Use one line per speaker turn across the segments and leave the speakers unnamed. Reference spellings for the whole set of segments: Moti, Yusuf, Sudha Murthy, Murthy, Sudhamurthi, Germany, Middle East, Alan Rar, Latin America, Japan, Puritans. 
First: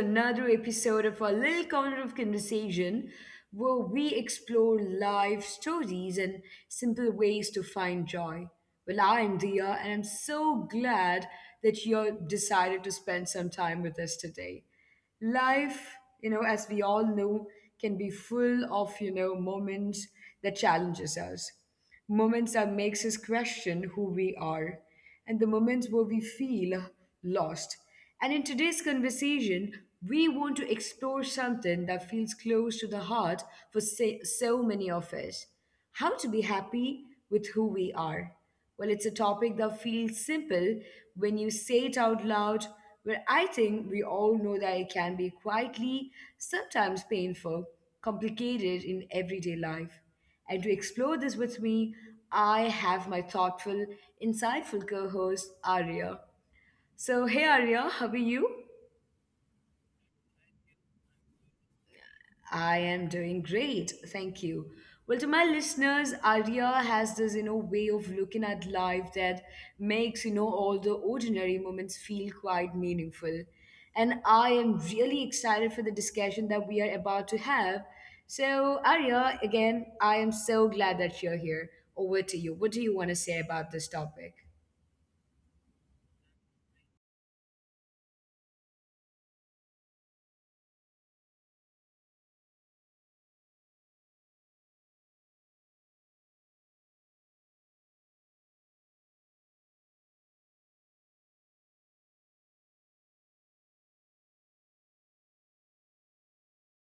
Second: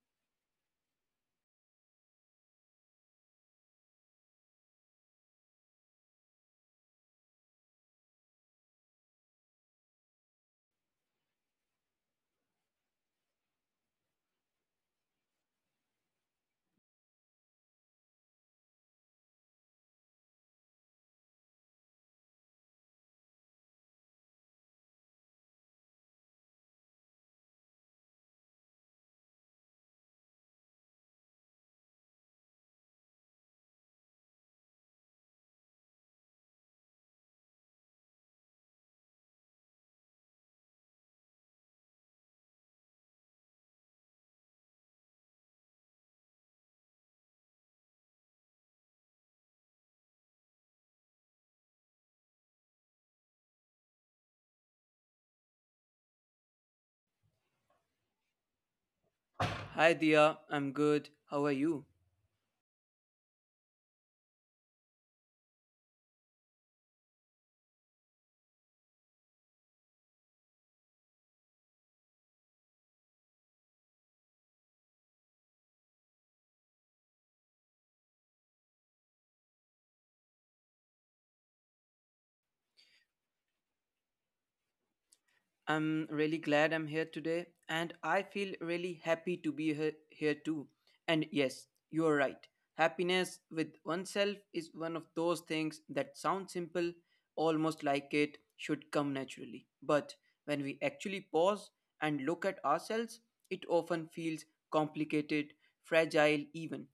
another episode of our little corner of conversation where we explore life stories and simple ways to find joy. Well, I'm Dia and I'm so glad that you decided to spend some time with us today. Life, as we all know, can be full of, moments that challenges us moments that makes us question who we are and the moments where we feel lost and in today's conversation we want to explore something that feels close to the heart for so many of us, how to be happy with who we are. Well, it's a topic that feels simple when you say it out loud, where I think we all know that it can be quietly, sometimes painful, complicated in everyday life. And to explore this with me, I have my thoughtful, insightful co host, Arya. So, hey Arya, how are you?
Hi Dia, I'm good. How are you?
I am doing great, thank you. Well, to my listeners, Arya has this, way of looking at life that makes, all the ordinary moments feel quite meaningful. And I am really excited for the discussion that we are about to have. So, Arya, again, I am so glad that you're here. Over to you. What do you want to say about this topic?
I'm really glad I'm here today, and I feel really happy to be here too. And yes, you're right. Happiness with oneself is one of those things that sound simple, almost like it should come naturally. But when we actually pause and look at ourselves, it often feels complicated, fragile, even.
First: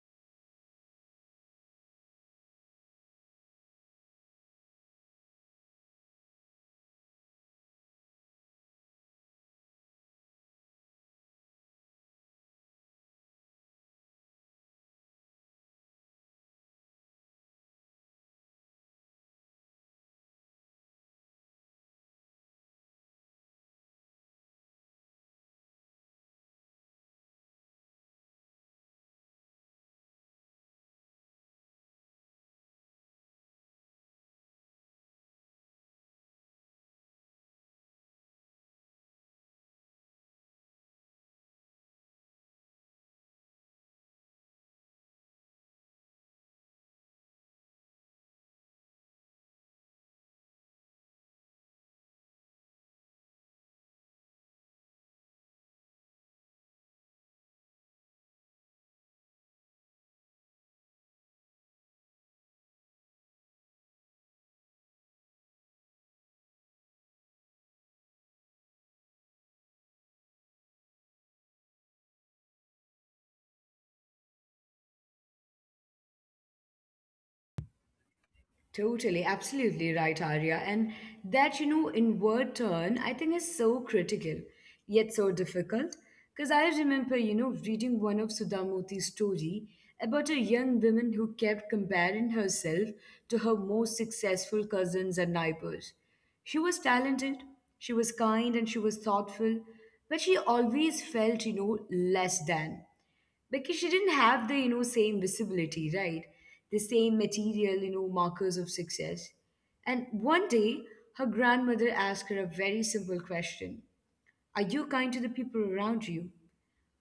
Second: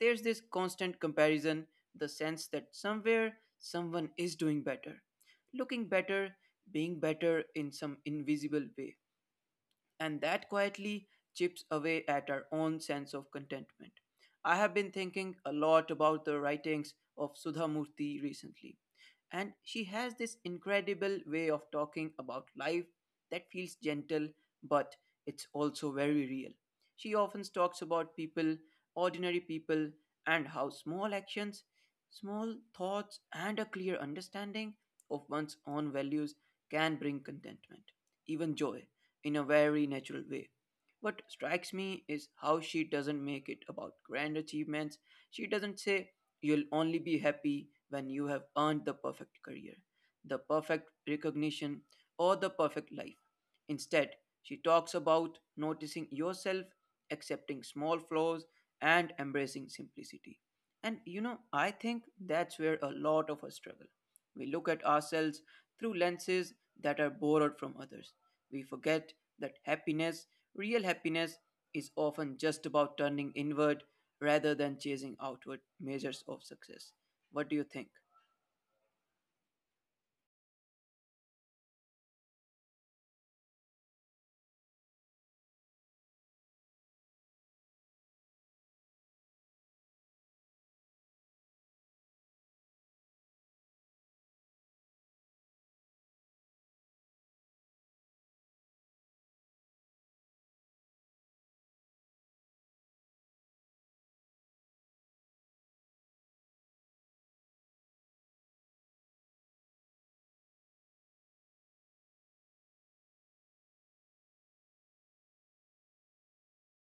There's this constant comparison, the sense that somewhere someone is doing better looking better being better in some invisible way and that quietly chips away at our own sense of contentment. I have been thinking a lot about the writings of Sudha Murthy recently, and she has this incredible way of talking about life that feels gentle but it's also very real. She often talks about people, ordinary people, and how small actions, small thoughts, and a clear understanding of one's own values can bring contentment, even joy in a very natural way. What strikes me is how she doesn't make it about grand achievements. She doesn't say, you'll only be happy when you have earned the perfect career, the perfect recognition, or the perfect life. Instead, she talks about noticing yourself, accepting small flaws, and embracing simplicity. And you know, I think that's where a lot of us struggle. We look at ourselves through lenses that are borrowed from others. We forget that happiness, real happiness, is often just about turning inward rather than chasing outward measures of success. What do you think?
Totally, absolutely right, Arya. And that, inward turn, I think is so critical, yet so difficult. Because I remember, reading one of Sudhamurthi's story about a young woman who kept comparing herself to her most successful cousins and neighbors. She was talented, she was kind, and she was thoughtful, but she always felt, less than, because she didn't have the same visibility, right, the same material markers of success. And one day her grandmother asked her a very simple question. Are you kind to the people around you?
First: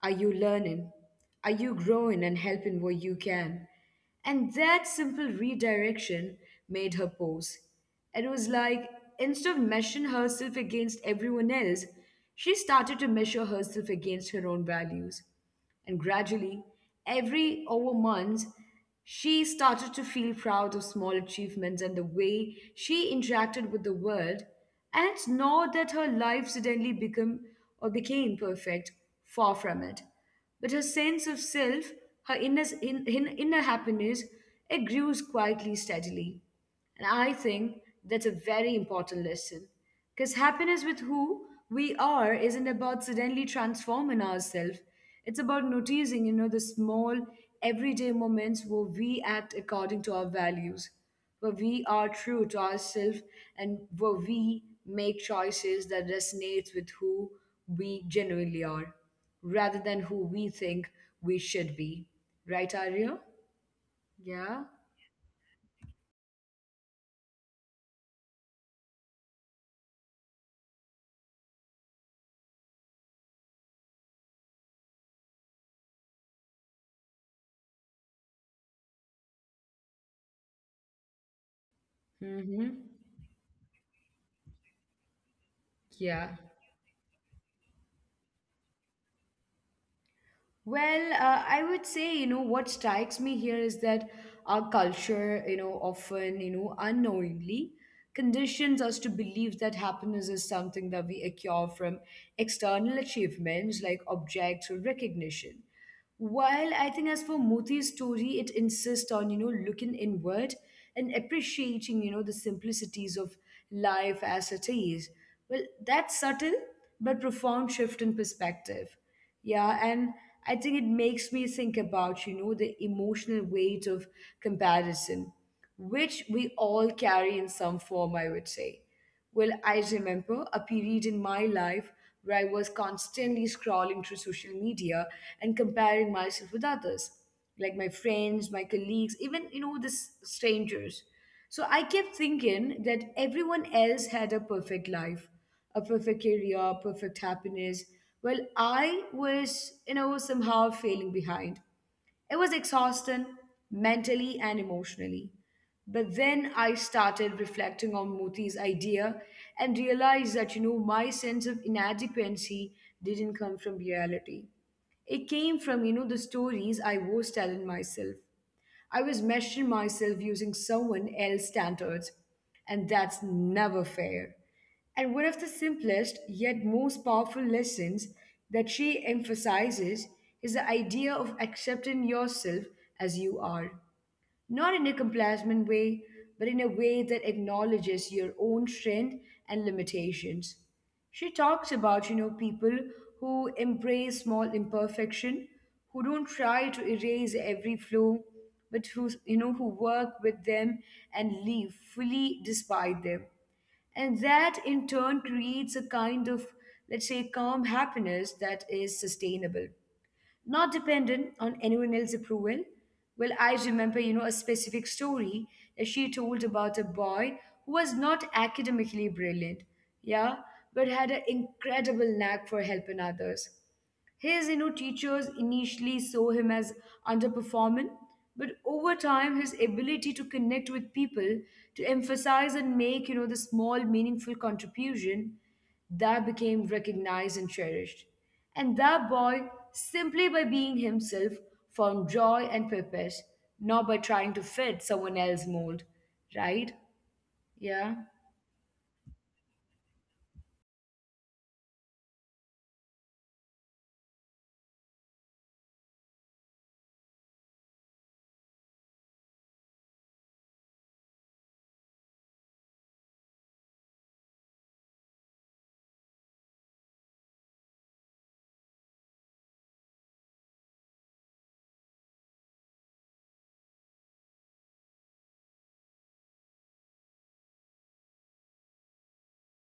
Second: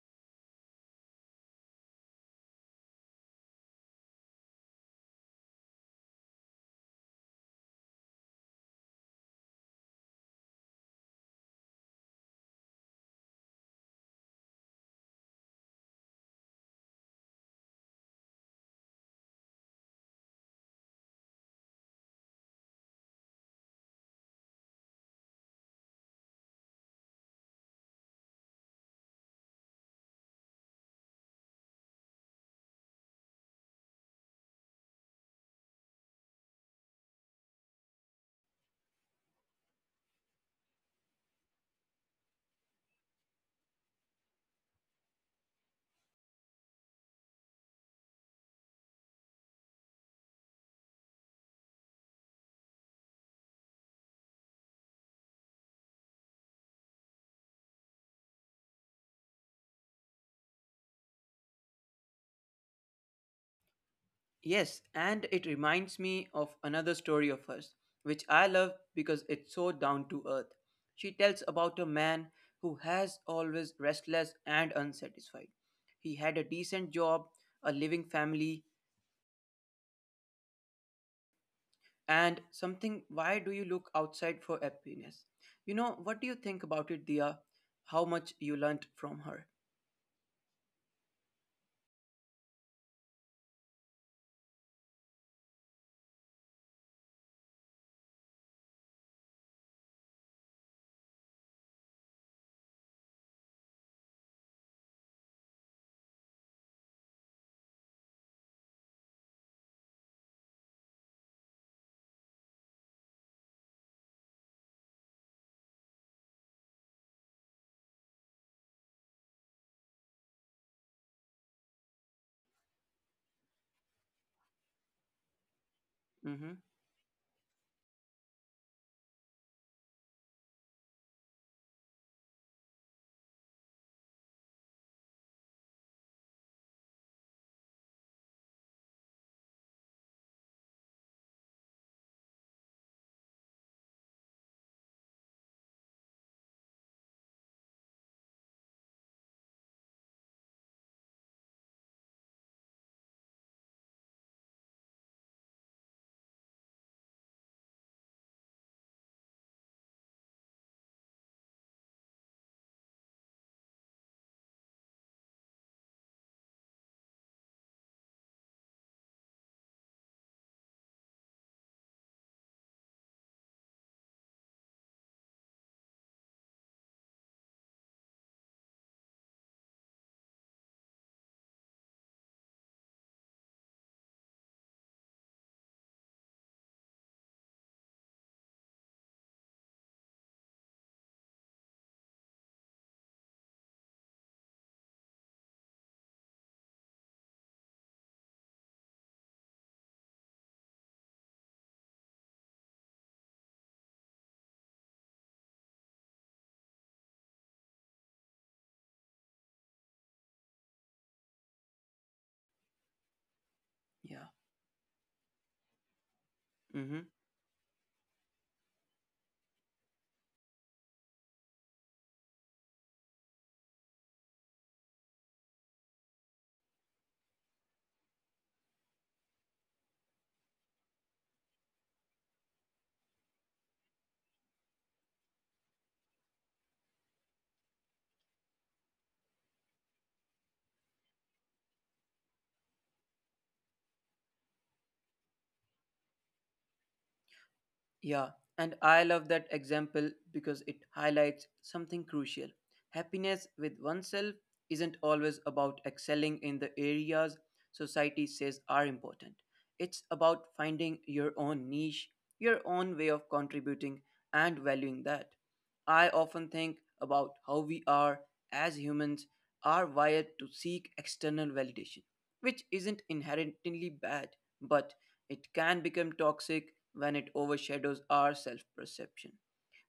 Are you learning? Are you growing and helping where you can? And that simple redirection made her pause. It was like, instead of measuring herself against everyone else, she started to measure herself against her own values. And gradually, every over months, she started to feel proud of small achievements and the way she interacted with the world. And it's not that her life suddenly become or became perfect, far from it. But her sense of self, her inner happiness, it grew quietly, steadily. And I think that's a very important lesson. Because happiness with who we are isn't about suddenly transforming ourselves. It's about noticing, the small everyday moments where we act according to our values, where we are true to ourselves and where we make choices that resonates with who we genuinely are, rather than who we think we should be. Right, Arya?
Yes,
Yeah.
and it reminds me of another story of hers, which I love because it's so down to earth. She tells about a man who has always restless and unsatisfied. He had a decent job, a living family, and
Mm-hmm.
something, why do you look outside for happiness? You know, what do you
Yeah.
think about it, Dia? How much you learnt from her?
Well, I would say, what strikes me here is that our culture, often, unknowingly conditions us to believe that happiness is something that we acquire from external achievements like objects or recognition. While I think as for Moti's story, it insists on, looking inward and appreciating, the simplicities of life as it is. Well, that's subtle but profound shift in perspective. Yeah, and I think it makes me think about, the emotional weight of comparison, which
Mm-hmm.
we all carry in some form, I would say. Well, I remember a period in my life where I was constantly scrolling through social media and comparing myself with others like my friends, my colleagues, even this strangers. So I kept thinking that everyone else had a perfect life, a perfect career, perfect happiness. Well, I was somehow failing behind. It was exhausting mentally and emotionally. But then I started reflecting on Moti's idea and realized that my sense of inadequacy didn't come from reality. It came from, the stories I was telling myself. I was measuring myself using someone else's standards, and that's never fair. And one of the simplest yet most powerful lessons that she emphasizes is the idea of accepting yourself as you are, not in a complacent way, but in a way that acknowledges your own strength and limitations. She talks about, people who embrace small imperfection, who don't try to erase every flaw, but who work with them and live fully despite them. And that in turn creates a kind of, let's say, calm happiness that is sustainable, not dependent on anyone else's approval. Well, I remember,
Yeah.
a specific story that she told about a
Mm-hmm.
boy who was not academically brilliant, yeah, but had an incredible knack for helping others. His, teachers initially saw him as underperforming, but over time, his ability to connect with people, to emphasize and make, the small meaningful contribution, that became recognized and cherished. And that boy, simply by being himself, found joy and purpose, not by trying to fit someone else's mold, right? Yeah.
Yeah, and I love that example because it highlights something crucial. Happiness with oneself isn't always about excelling in the areas society says are important. It's about finding your own niche, your own way of contributing, and valuing that. I often think about how we are, as humans, are wired to seek external validation, which isn't inherently bad, but it can become toxic when it overshadows our self perception.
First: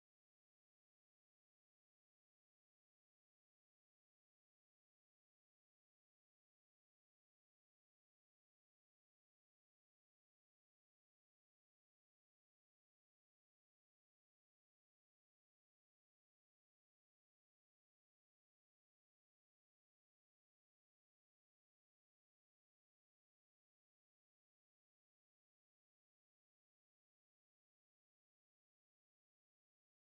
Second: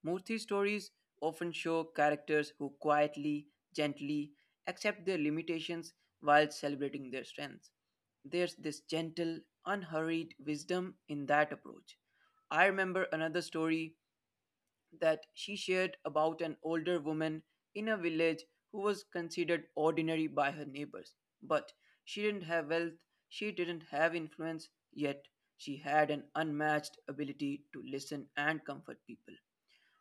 Murthy's stories often show characters who quietly, gently accept their limitations while celebrating their strengths. There's this gentle, unhurried wisdom in that approach. I remember another story that she shared about an older woman in a village who was considered ordinary by her neighbors. But she didn't have wealth, she didn't have influence, yet she had an unmatched ability to listen and comfort people.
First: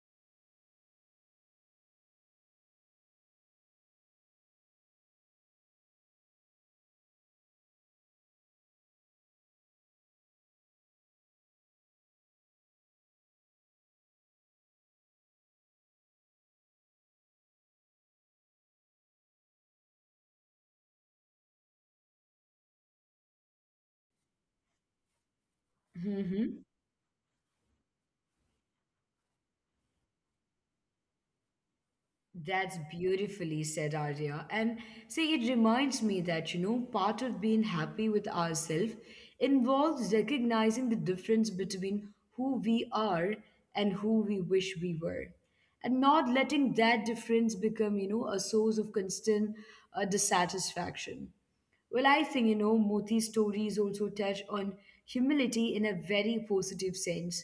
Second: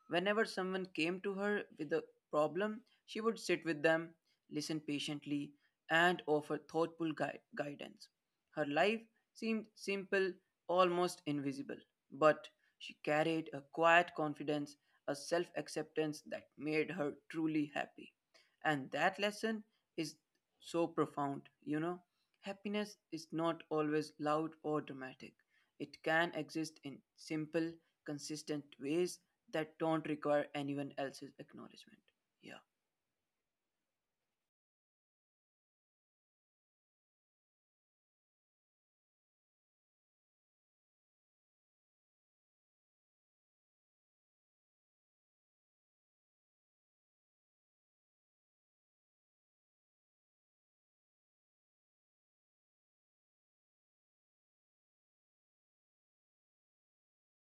Whenever someone came to her with a problem, she would sit with them, listen patiently, and offer thoughtful guidance. Her life seemed simple, almost invisible, but she carried a quiet confidence, a self acceptance that made her truly happy. And that lesson is so profound, you know. Happiness is not always loud or dramatic. It can
Hmm.
exist in simple, consistent ways that don't require anyone else's acknowledgement. Yeah.
That's beautifully said, Arya. And see, it reminds me that, part of being happy with ourselves involves recognizing the difference between who we are and who we wish we were. And not letting that difference become, a source of constant dissatisfaction. Well, I think, Moti's stories also touch on humility in a very positive sense.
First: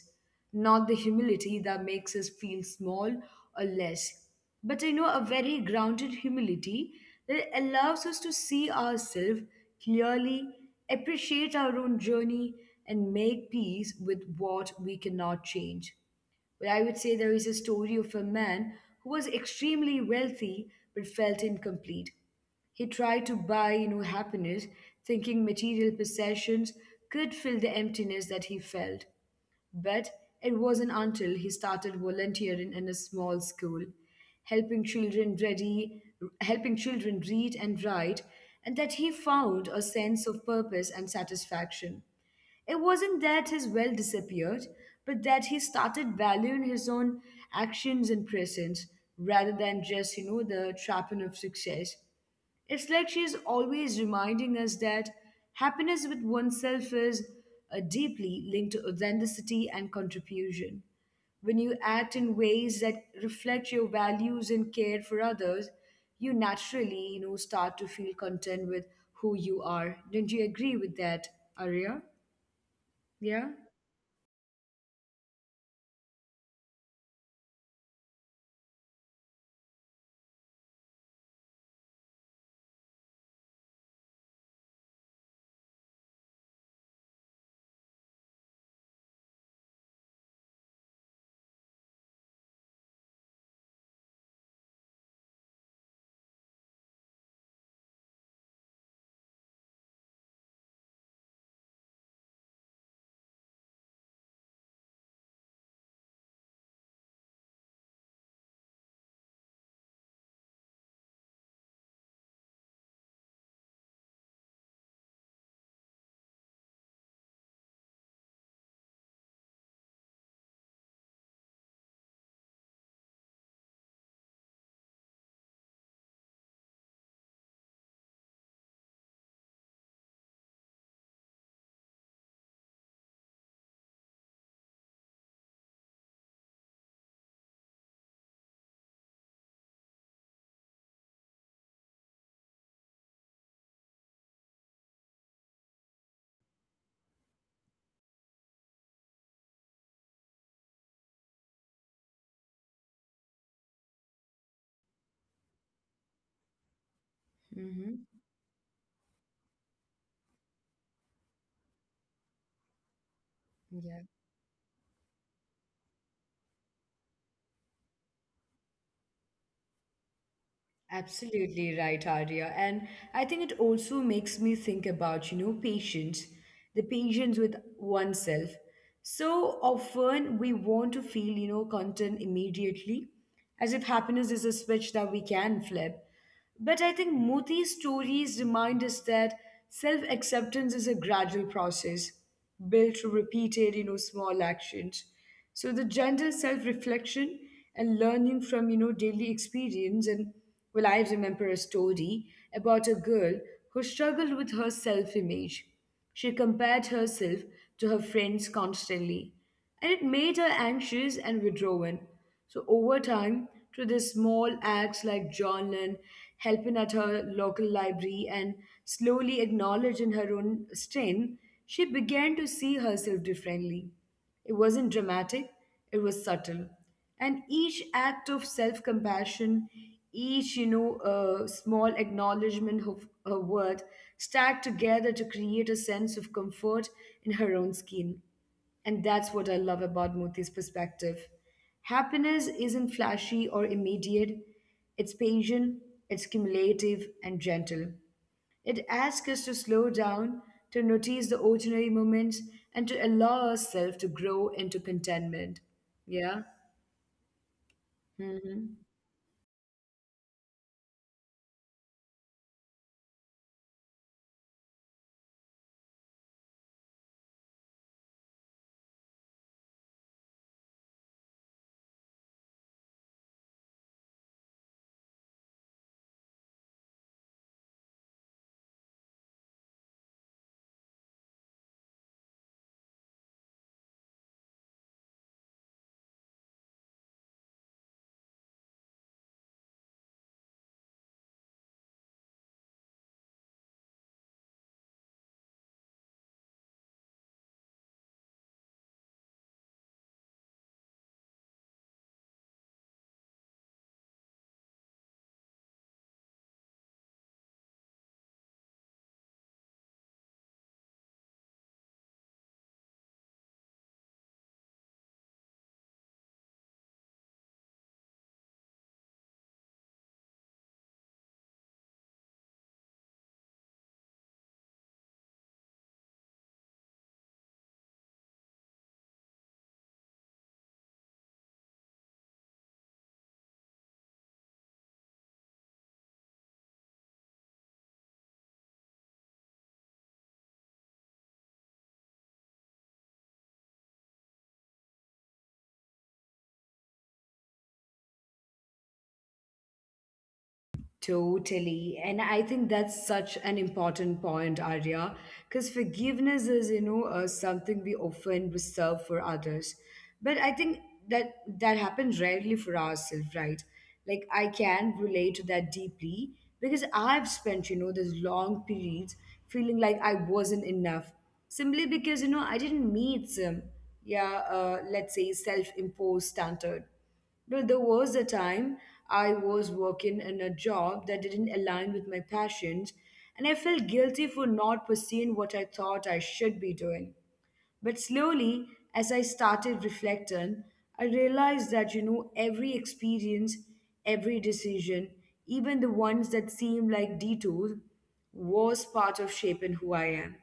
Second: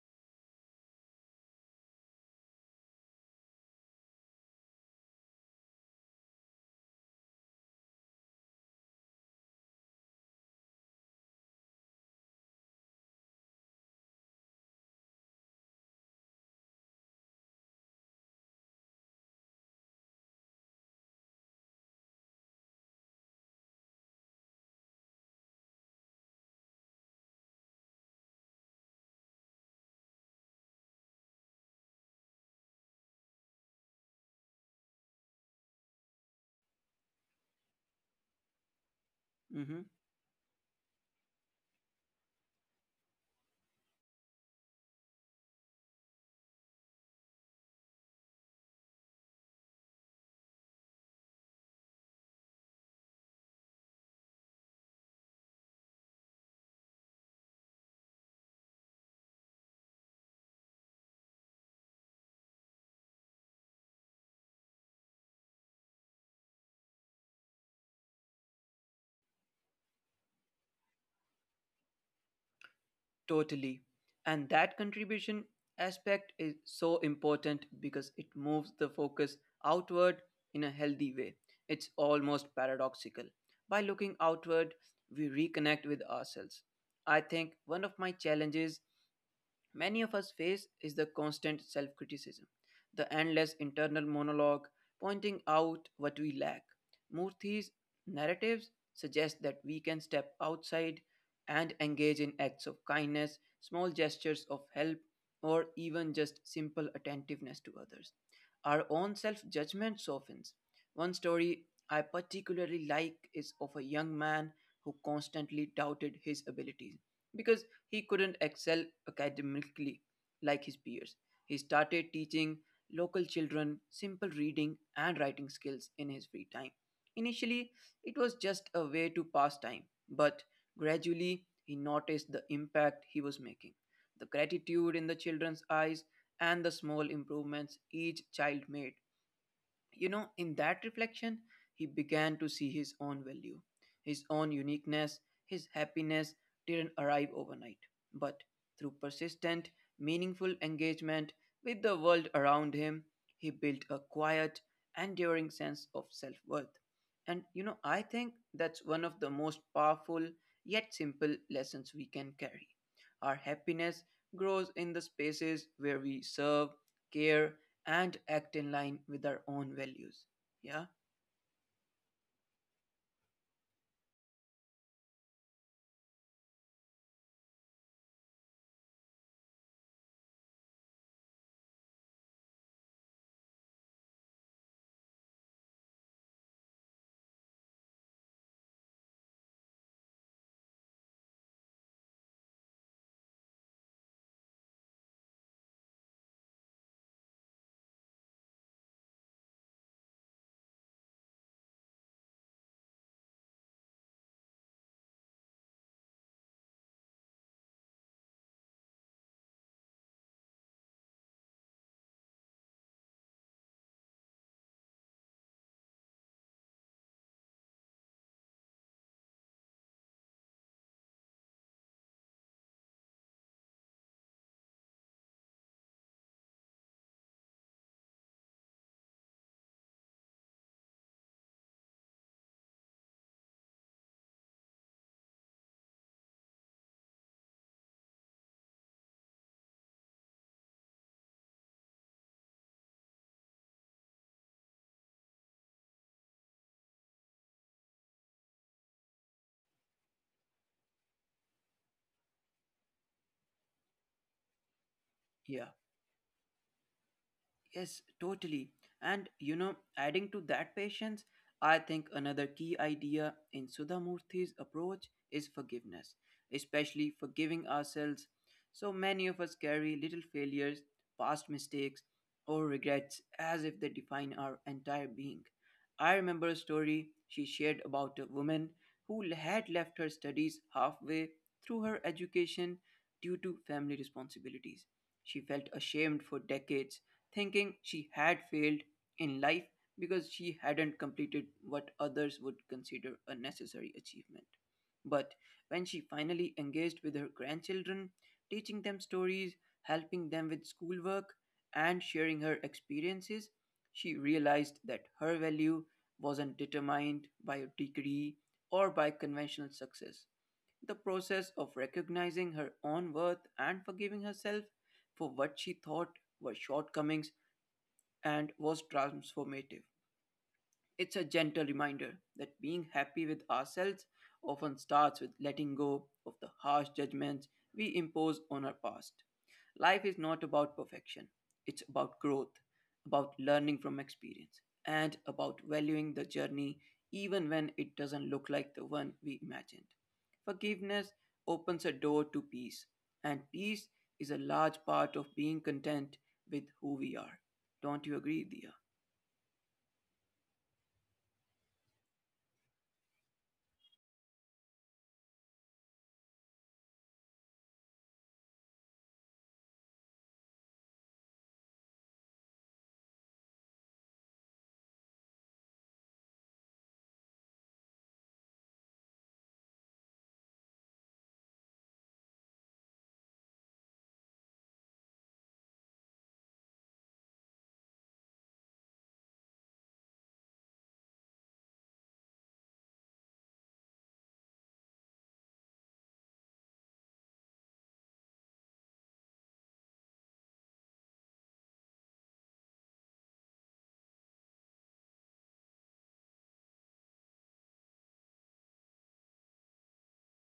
Not the humility that makes us feel small or less, but, a very grounded humility that allows us to see ourselves clearly, appreciate our own journey, and make peace with what we cannot change. But I would say there is a story of a man who was extremely wealthy but felt incomplete. He tried to buy, happiness, thinking material possessions could fill the emptiness that he felt. But it wasn't until he started volunteering in a small school, helping children ready, helping children read and write, and that he
Hmm.
found a sense of purpose and satisfaction. It wasn't that his will disappeared, but that he started valuing his own actions and presence rather than just, the trapping of success. It's like she is always reminding us that happiness with oneself is deeply linked to authenticity and contribution. When you act in ways that reflect your values and care for others, you naturally start to feel content with who you are. Don't you agree with that, Arya? Yeah.
Totally. And that contribution aspect is so important because it moves the focus outward in a healthy way. It's almost paradoxical. By looking outward, we reconnect with ourselves. I think one of my challenges many of us face is the constant self criticism, the endless internal monologue pointing out what we lack. Murthy's narratives suggest that we can step outside and engage in acts of kindness, small gestures of help, or even just simple attentiveness to others. Our own self judgment softens. One story I particularly like is of a young man who constantly doubted his abilities because he couldn't excel academically like his peers. He started teaching local children simple reading and writing skills in his free time. Initially, it was just a way to pass time, but gradually he noticed the impact he was making, the gratitude in the children's eyes, and the small improvements each child made. You know, in that reflection, he began to see his own value, his own uniqueness. His happiness didn't arrive overnight. But through persistent, meaningful engagement with the world around him, he built a quiet, enduring sense of self worth. And you know, I
Mm-hmm.
think that's one of the most powerful yet simple lessons we can carry. Our happiness
Yeah,
grows in the spaces where we serve, care, and act in line with our own values. Yeah,
absolutely right, Arya. And I think it also makes me think about, patience, the patience with oneself. So often we want to feel, content immediately, as if happiness is a switch that we can flip. But I think Moti's stories remind us that self acceptance is a gradual process built through repeated, small actions. So the gentle self reflection and learning from, daily experience. And well, I remember a story about a girl who struggled with her self image. She compared herself to her friends constantly, and it made her anxious and withdrawn. So, over time, through these small acts like journaling, helping at her local library, and slowly acknowledging her own strength, she began to see herself differently. It wasn't dramatic, it was subtle, and each act of self-compassion, each small acknowledgement of her worth stack together to create a sense of comfort in her own skin. And that's what I love about Muti's perspective. Happiness isn't flashy or immediate, it's patient, it's cumulative and gentle. It asks us to slow down, to notice the ordinary moments, and to allow ourselves to grow into
yeah.
contentment. Yeah.
Yes, totally.
Mhm.
And you know, adding to that patience, I think another key idea in Sudhamurthy's approach is forgiveness, especially forgiving ourselves. So many of us carry little failures, past mistakes, or regrets as if they define our entire being. I remember a story she shared about a woman who had left her studies halfway through her education due to family responsibilities. She felt ashamed for decades thinking she had failed in life because she hadn't completed what others would consider a necessary achievement. But when she finally engaged with her grandchildren, teaching them stories, helping them with schoolwork, and sharing her experiences, she realized that her value wasn't determined by a degree or by conventional success. The process of recognizing her own worth and forgiving herself for what she thought were shortcomings and was transformative. It's a gentle reminder that being happy with ourselves often starts with letting go of the harsh judgments we impose on our past. Life is not about perfection, it's about growth, about learning from experience, and about valuing the journey even when it doesn't look like the one we imagined. Forgiveness opens a door to peace, and peace is a large part of being content with who we are. Don't you agree, Dia?
Totally. And I think that's such an important point, Arya, because forgiveness is, something we often reserve for others. But I think that that happens rarely for ourselves, right? Like I can relate to that deeply because I've spent, those long periods feeling like I wasn't enough simply because, I didn't meet some, yeah, let's say, self-imposed standard. No, there was a time I was working in a job that didn't align with my passions, and I felt guilty for not pursuing what I thought I should be doing. But slowly, as I started reflecting, I realized that, every experience, every decision, even the ones that seem like detours, was part of shaping who I am.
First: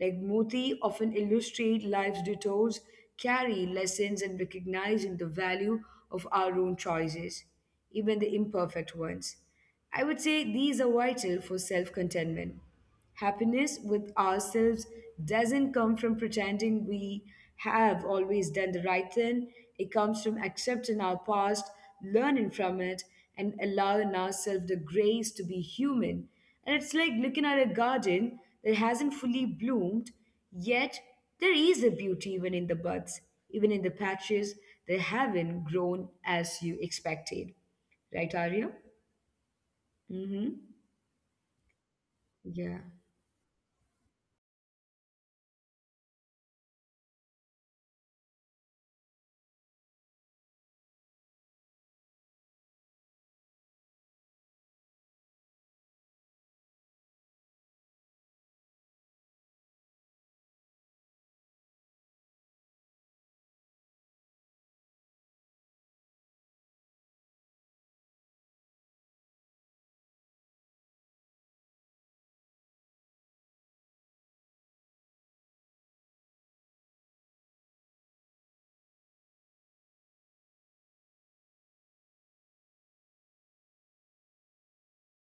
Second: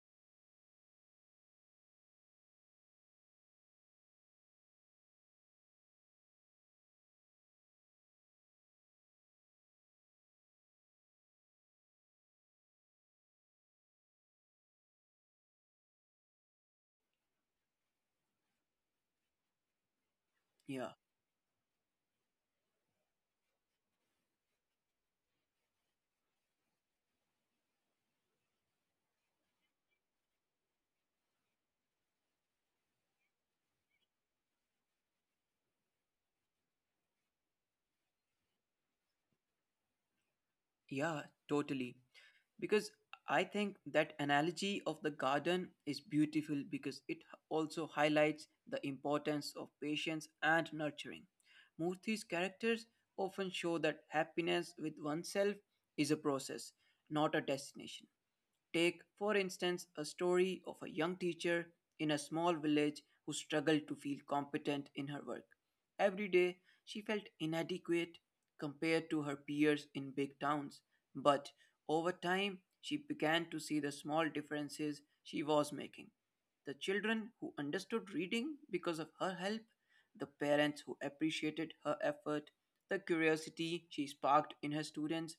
Like Moti often illustrate life's detours carry lessons, and recognizing the value of our own choices, even the imperfect ones, I would say these are vital for self contentment. Happiness with ourselves doesn't come from pretending we have always done the right thing. It comes from
Yeah,
accepting our past, learning from it, and allowing ourselves the grace to be human. And it's like looking at a garden that hasn't fully bloomed, yet there is a beauty even in the buds, even in the patches that haven't grown as you expected. Right, Arya? Mm-hmm.
yeah, totally. Because
Yeah.
I think that analogy of the garden is beautiful because it also highlights the importance of patience and nurturing. Murthy's characters often show that happiness with oneself is a process, not a destination. Take, for instance, a story of a young teacher in a small village who struggled to feel competent in her work. Every day, she felt inadequate compared to her peers in big towns, but over time, she began to see the small differences she was making. The children who understood reading because of her help, the parents who appreciated her effort, the curiosity she sparked in her students,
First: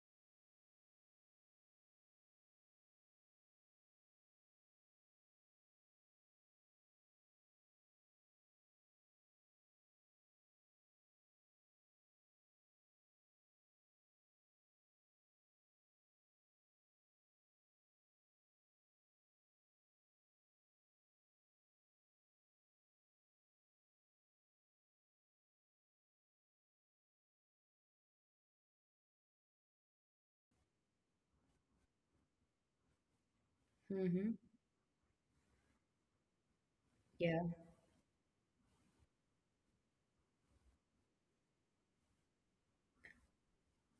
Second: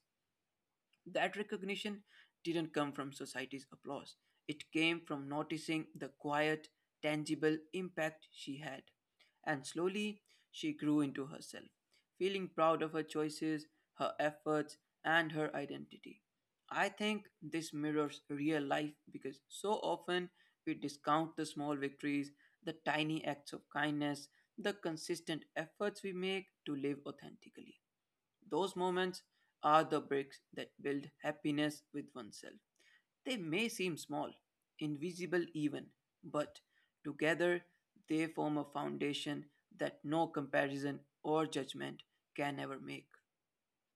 that recognition didn't come from society's applause, it came from noticing the quiet, tangible impact she had. And slowly, she grew into herself, feeling proud of her choices, her efforts, and her identity. I think this mirrors real life because so often we discount the small victories, the tiny acts of kindness, the consistent efforts we make to live authentically. Those moments are the bricks that build happiness with oneself. They may seem small,
Mm-hmm.
invisible even, but
Yeah.
together they form a foundation that no comparison or judgment can ever make.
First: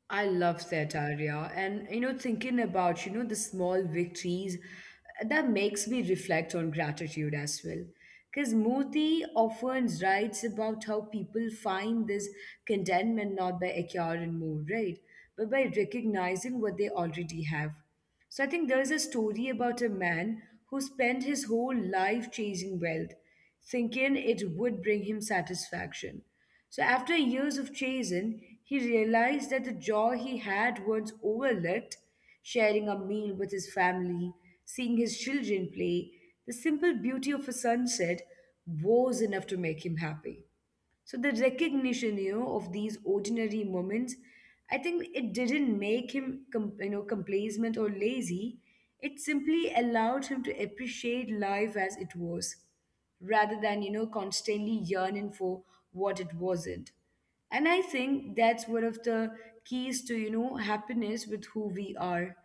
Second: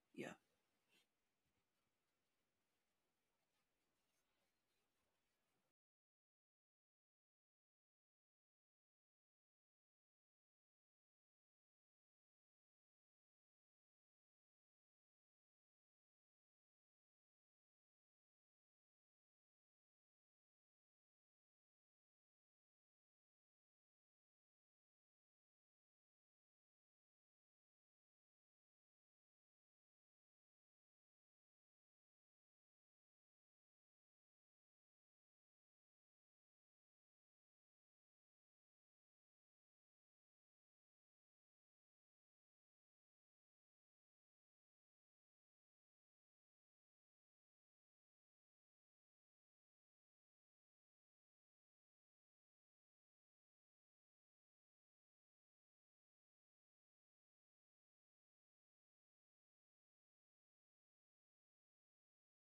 I
Yeah,
love that, Arya. And thinking about, the small victories, that makes me reflect on gratitude as well. Because Murthy often writes about how people find this contentment not by acquiring more, right? But by recognizing what they already have. So I think there is a story about a man who spent his whole life chasing wealth thinking it would bring him satisfaction. So after years of chasing, he realized that the joy he had once overlooked, sharing a meal with his family, seeing his children play, the simple beauty of a sunset was enough to make him happy. So the recognition, of these ordinary moments, I think it didn't make him, complacent or lazy. It simply allowed him to appreciate life as it was, rather than, constantly yearning for what it wasn't. And I think that's one of the keys to, happiness with who we are.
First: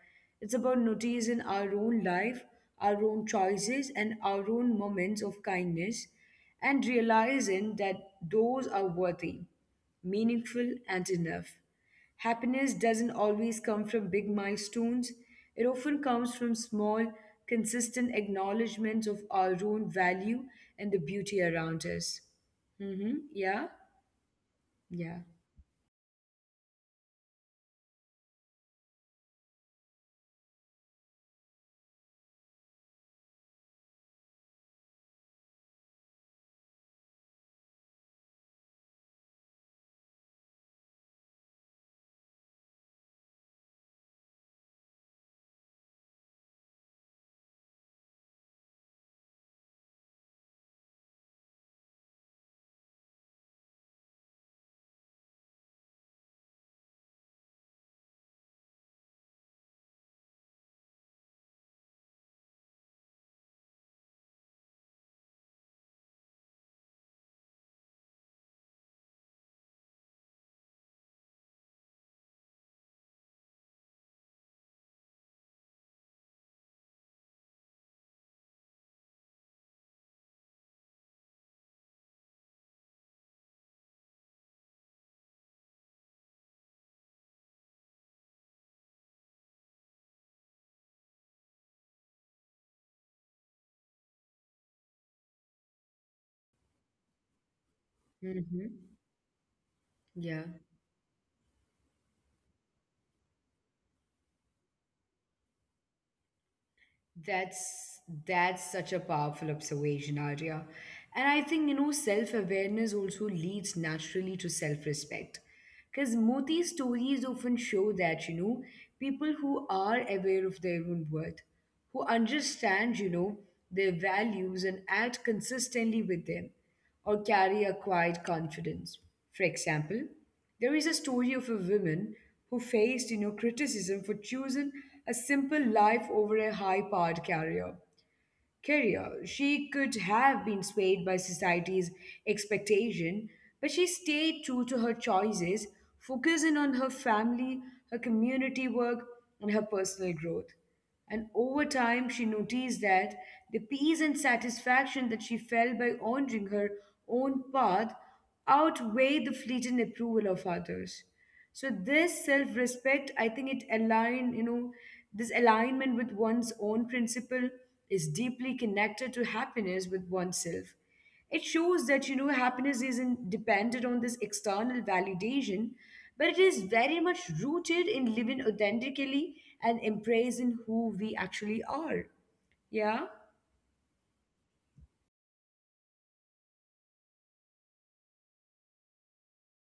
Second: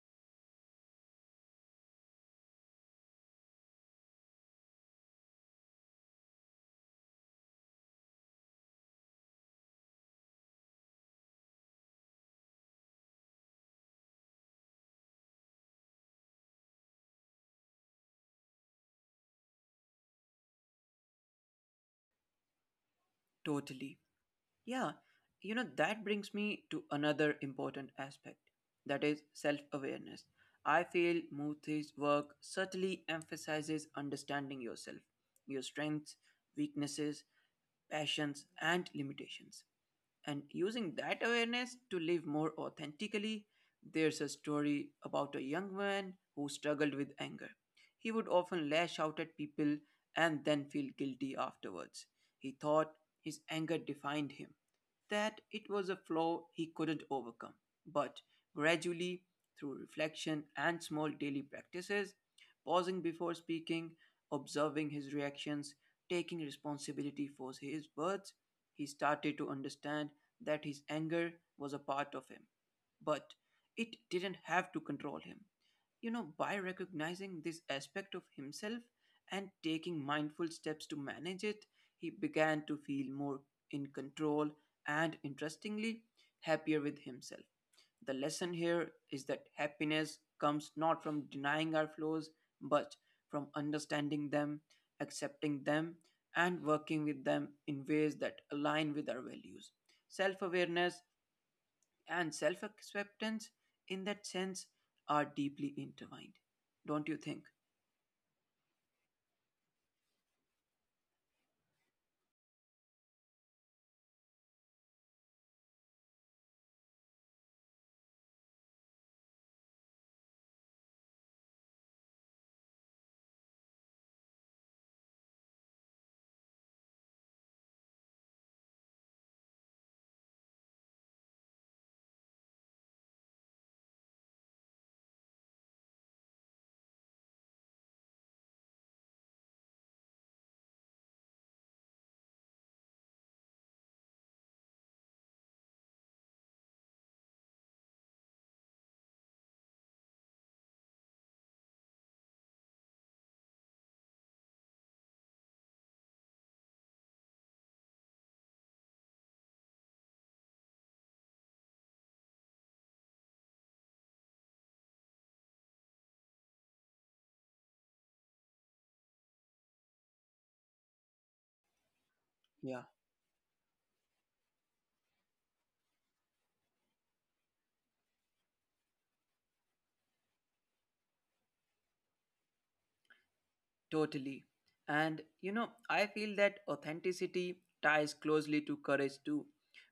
It's about noticing our own life, our own choices, and our own moments of kindness and realizing that those are worthy, meaningful, and enough. Happiness doesn't always come from big milestones, it often comes from small, consistent acknowledgments of our own value and the beauty around us. Mm-hmm. Yeah,
totally. Yeah,
yeah.
you know, that brings me to another important aspect that is self awareness. I feel Murthy's work subtly emphasizes understanding yourself, your strengths, weaknesses, passions, and limitations and using that awareness to live more authentically. There's a story about a young man who struggled with anger. He would often lash out at people and then feel guilty afterwards. He thought his anger defined him, that it was a flaw he couldn't overcome. But gradually, through reflection and small daily practices, pausing before speaking, observing his reactions, taking responsibility for his words, he started to understand that his anger was a part of him. But it didn't have to control him. You know, by recognizing this aspect of himself and taking mindful steps to manage it, he began to feel more in control and, interestingly, happier with himself. The lesson here is that happiness comes not from denying our flaws, but from understanding them, accepting them, and working with them in ways that
Mm-hmm.
align with our values. Self
Yeah,
awareness and self acceptance, in that sense, are deeply intertwined. Don't you think?
that's that's such a powerful observation, Arya. And I think, self-awareness also leads naturally to self-respect. Because Moti stories often show that, people who are aware of their own worth, who understand, their values and act consistently with them, or carry a quiet confidence. For example, there is a story of a woman who faced, criticism for choosing a simple life over a high-powered career. She could have been swayed by society's expectation, but she stayed true to her choices, focusing on her family, her community work, and her personal growth. And over time, she noticed that the peace and satisfaction that she felt by honoring her own path outweighed the fleeting approval of others. So this self-respect, I think it align, you know, this alignment with one's own principle is deeply connected to happiness with oneself. It shows that you know
Yeah.
happiness isn't dependent on this external validation, but it is very much rooted in living authentically and embracing who we actually are. Yeah.
Totally. And you know, I feel that authenticity ties closely to courage too.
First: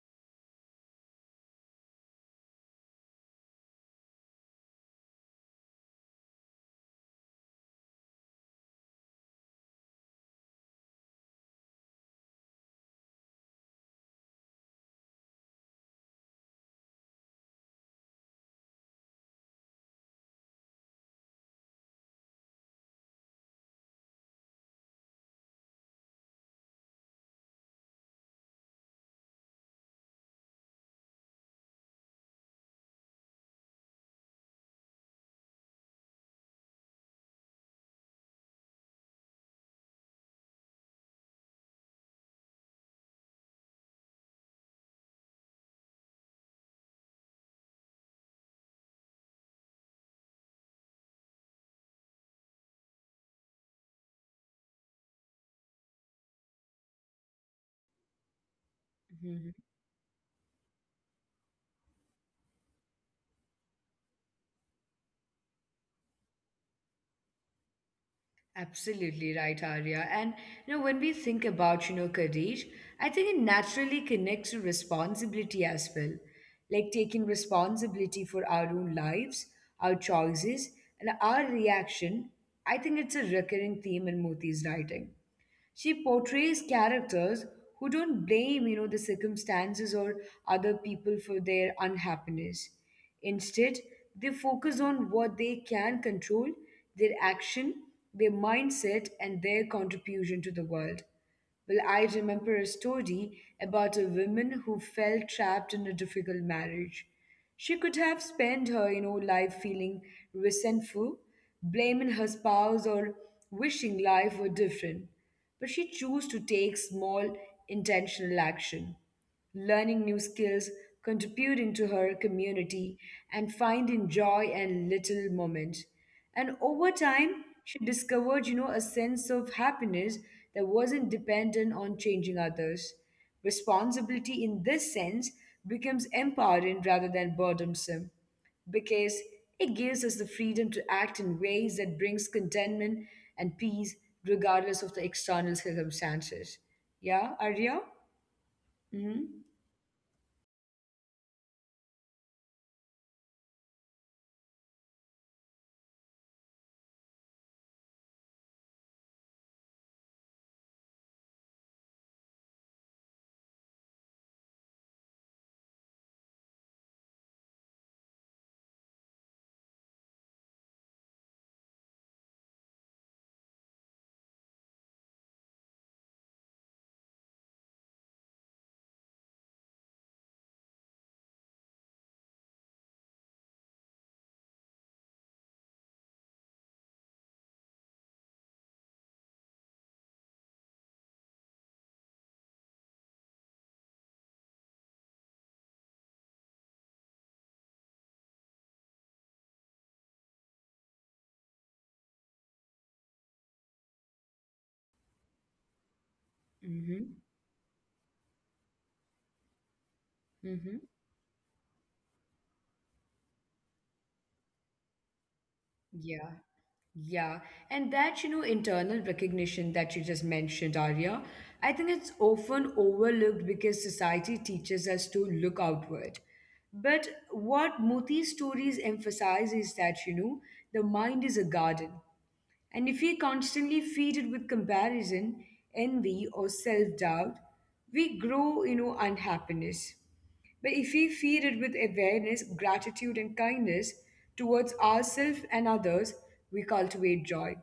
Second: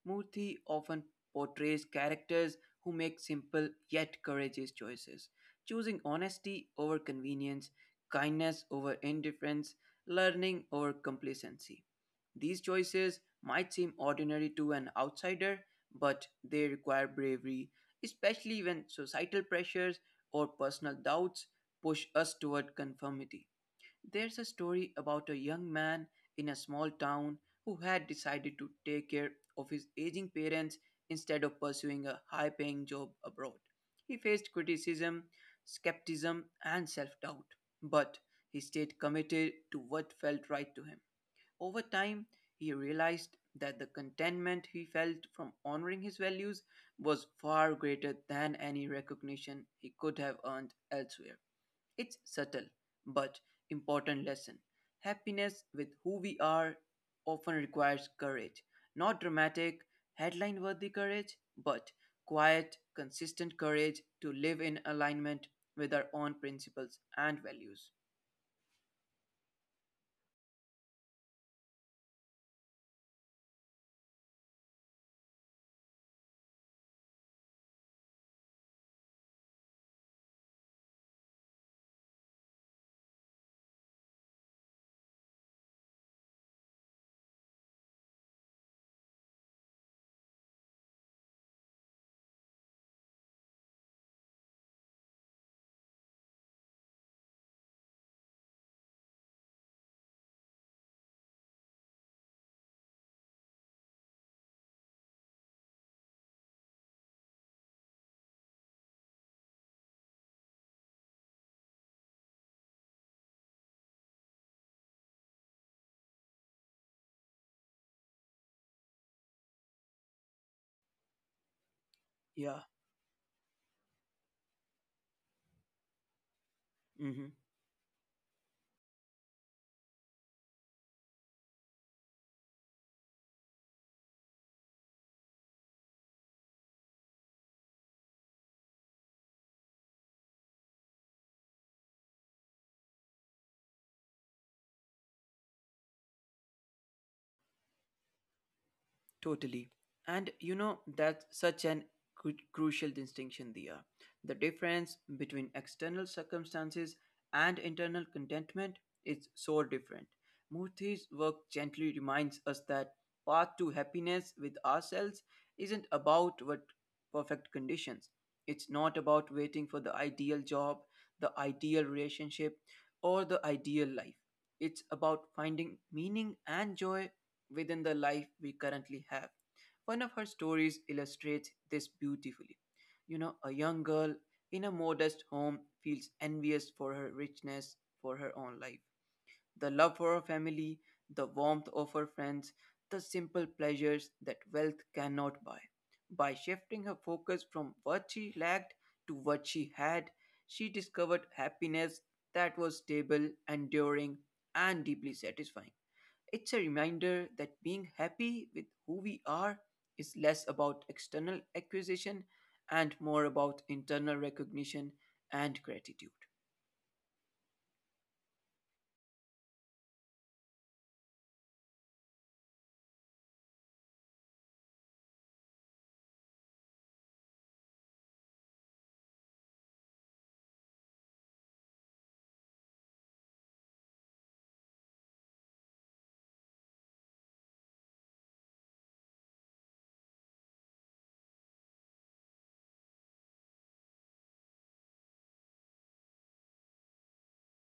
Murthy often portrays characters who make simple yet courageous choices, choosing honesty over convenience, kindness over indifference, learning over complacency. These choices might seem ordinary to an outsider, but they require bravery, especially when societal pressures or personal doubts push us toward conformity. There's a story about a young man in a small town who had decided to take care of his aging parents instead of pursuing a high paying job abroad. He faced criticism, skepticism, and self doubt, but he stayed committed to what felt right to him. Over time, he realized that the contentment he felt from honoring his values was far greater than any recognition he could have earned elsewhere. It's subtle but important lesson. Happiness with who we are often requires courage. Not dramatic, headline worthy courage, but quiet, consistent courage to live in alignment with our own principles and values.
Absolutely right, Arya. And when we think about, career, I think it naturally connects to responsibility as well. Like taking responsibility for our own lives, our choices, and our reaction. I think it's a recurring theme in Moti's writing. She portrays characters who don't blame, the circumstances or other people for their unhappiness. Instead, they focus on what they can control, their action, their mindset, and their contribution to the world. Well, I remember a story about a woman who fell trapped in a difficult marriage. She could have spent her life feeling resentful, blaming her spouse or wishing life were different. But she chose to take small intentional action learning new skills, contributing to her
Yeah.
community, and finding joy in little moments. And over
Hmm.
time, she discovered, a sense of happiness that wasn't dependent on changing others. Responsibility in this sense becomes empowering rather than burdensome because it gives us the freedom to act in ways that brings contentment and peace regardless of the external circumstances. Yeah, Arya? hmm
Totally. And you know, that's such an crucial distinction, Dia. The difference between external circumstances and internal contentment is so different. Murthy's work gently reminds us that path to happiness with ourselves isn't about what perfect conditions. It's not about waiting for the ideal job, the ideal relationship, or the ideal life. It's about finding meaning and joy within the life we currently have. One of her stories illustrates this beautifully. You know, a young girl in a modest home feels envious for her richness, for her own life. The love for her family, the warmth of her friends, the simple pleasures that wealth cannot buy. By shifting her focus from what she lacked to what she had, she discovered happiness that was stable, enduring, and deeply satisfying. It's a
Mm-hmm.
reminder that being happy with who we are is less
Mm-hmm.
about external acquisition and more about internal recognition and
Yeah.
gratitude.
Yeah. And that, internal recognition that you just mentioned, Arya, I think it's often overlooked because society teaches us to look outward. But what Moti's stories emphasize is that, the mind is a garden. And if we constantly feed it with comparison, envy, or self doubt, we grow, unhappiness. But if we feed it with awareness, gratitude, and kindness towards ourselves and others, we cultivate joy.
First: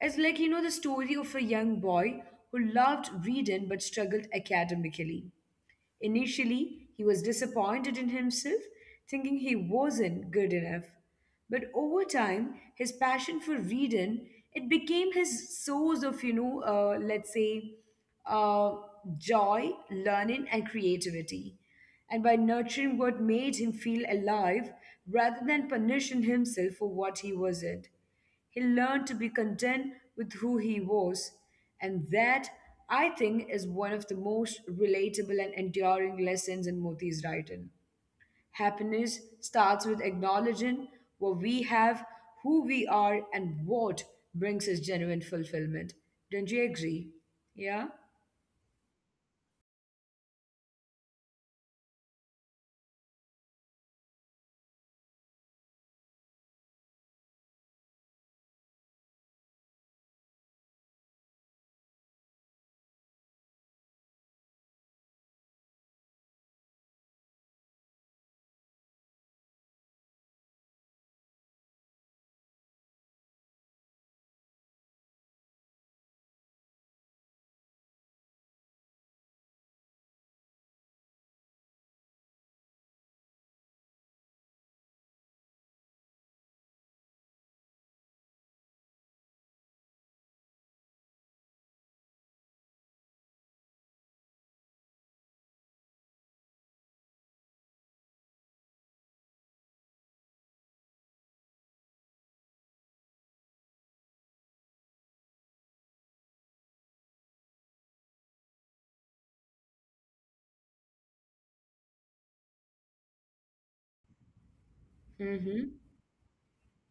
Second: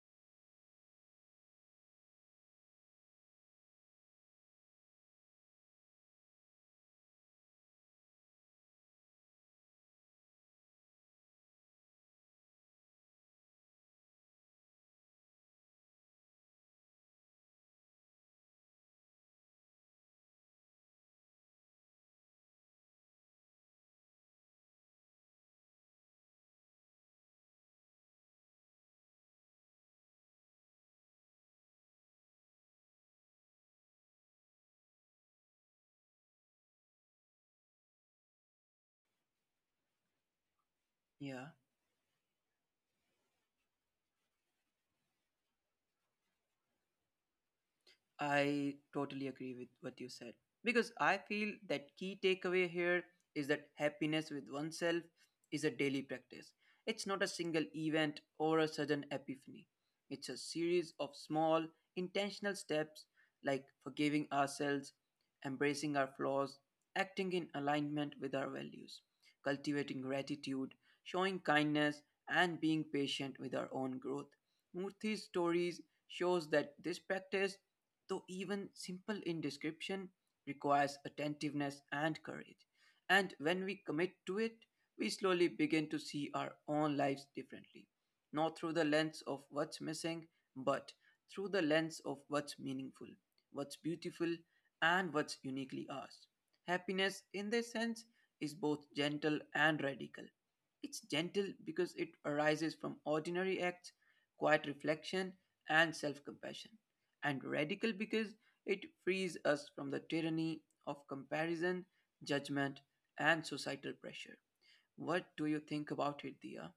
It's like, the story of a young boy who loved reading but struggled academically. Initially, he was disappointed in himself, thinking he wasn't good enough. But over time, his passion for reading it became his source of, let's say, uh, joy, learning, and creativity. And by nurturing what made him feel alive, rather than punishing himself for what he wasn't. He learned to be content with who he was, and that, I think, is one of the most relatable and enduring lessons in Moti's writing. Happiness starts with acknowledging what we
Yeah.
have, who we are, and what brings us genuine fulfillment. Don't you agree? Yeah?
I totally agree with what you said because I feel that key takeaway here is that happiness with oneself is a daily practice. It's not a single event or a sudden epiphany. It's a series of small, intentional steps like forgiving ourselves, embracing our flaws, acting in alignment with our values, cultivating gratitude, showing kindness, and being patient with our own growth. Murthy's stories shows that this practice, though even simple in description, requires attentiveness and courage. And when we commit to it, we slowly begin to see our own lives differently, not through the lens of what's missing, but through the lens of what's meaningful, what's beautiful, and what's uniquely ours. Happiness, in this sense, is both gentle and radical. It's gentle because it arises from ordinary acts, quiet reflection, and self compassion, and radical because it frees us from the tyranny of comparison, judgment, and societal pressure. What
Mm
do
hmm.
you think about it, Dia?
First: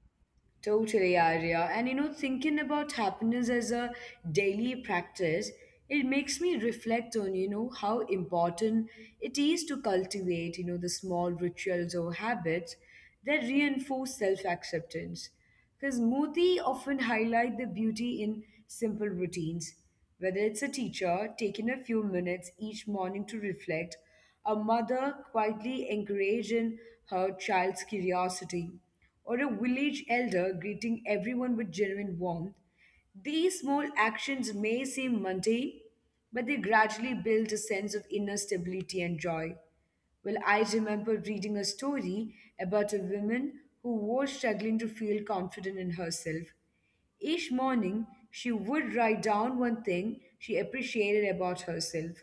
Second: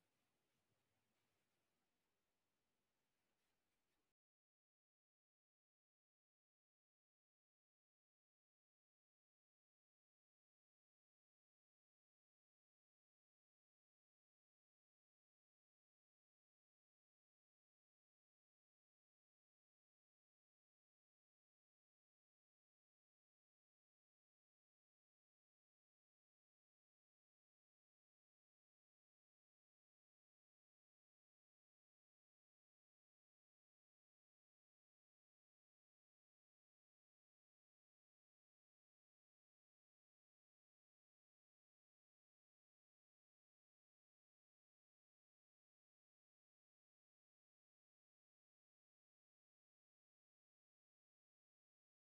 Totally, Arya. And thinking about happiness as a daily practice, it makes me reflect on, how important it is to cultivate, the small rituals or habits that reinforce self acceptance. Because Moti often highlight the beauty in simple routines, whether it's a teacher taking a few minutes each morning to reflect, a mother quietly encouraging her child's curiosity or a village elder greeting everyone with genuine warmth, these small actions may seem mundane, but they gradually build a sense of inner stability and joy. Well, I remember reading a story about a woman who was struggling to feel confident in herself. Each morning, she would write down one thing she appreciated about herself.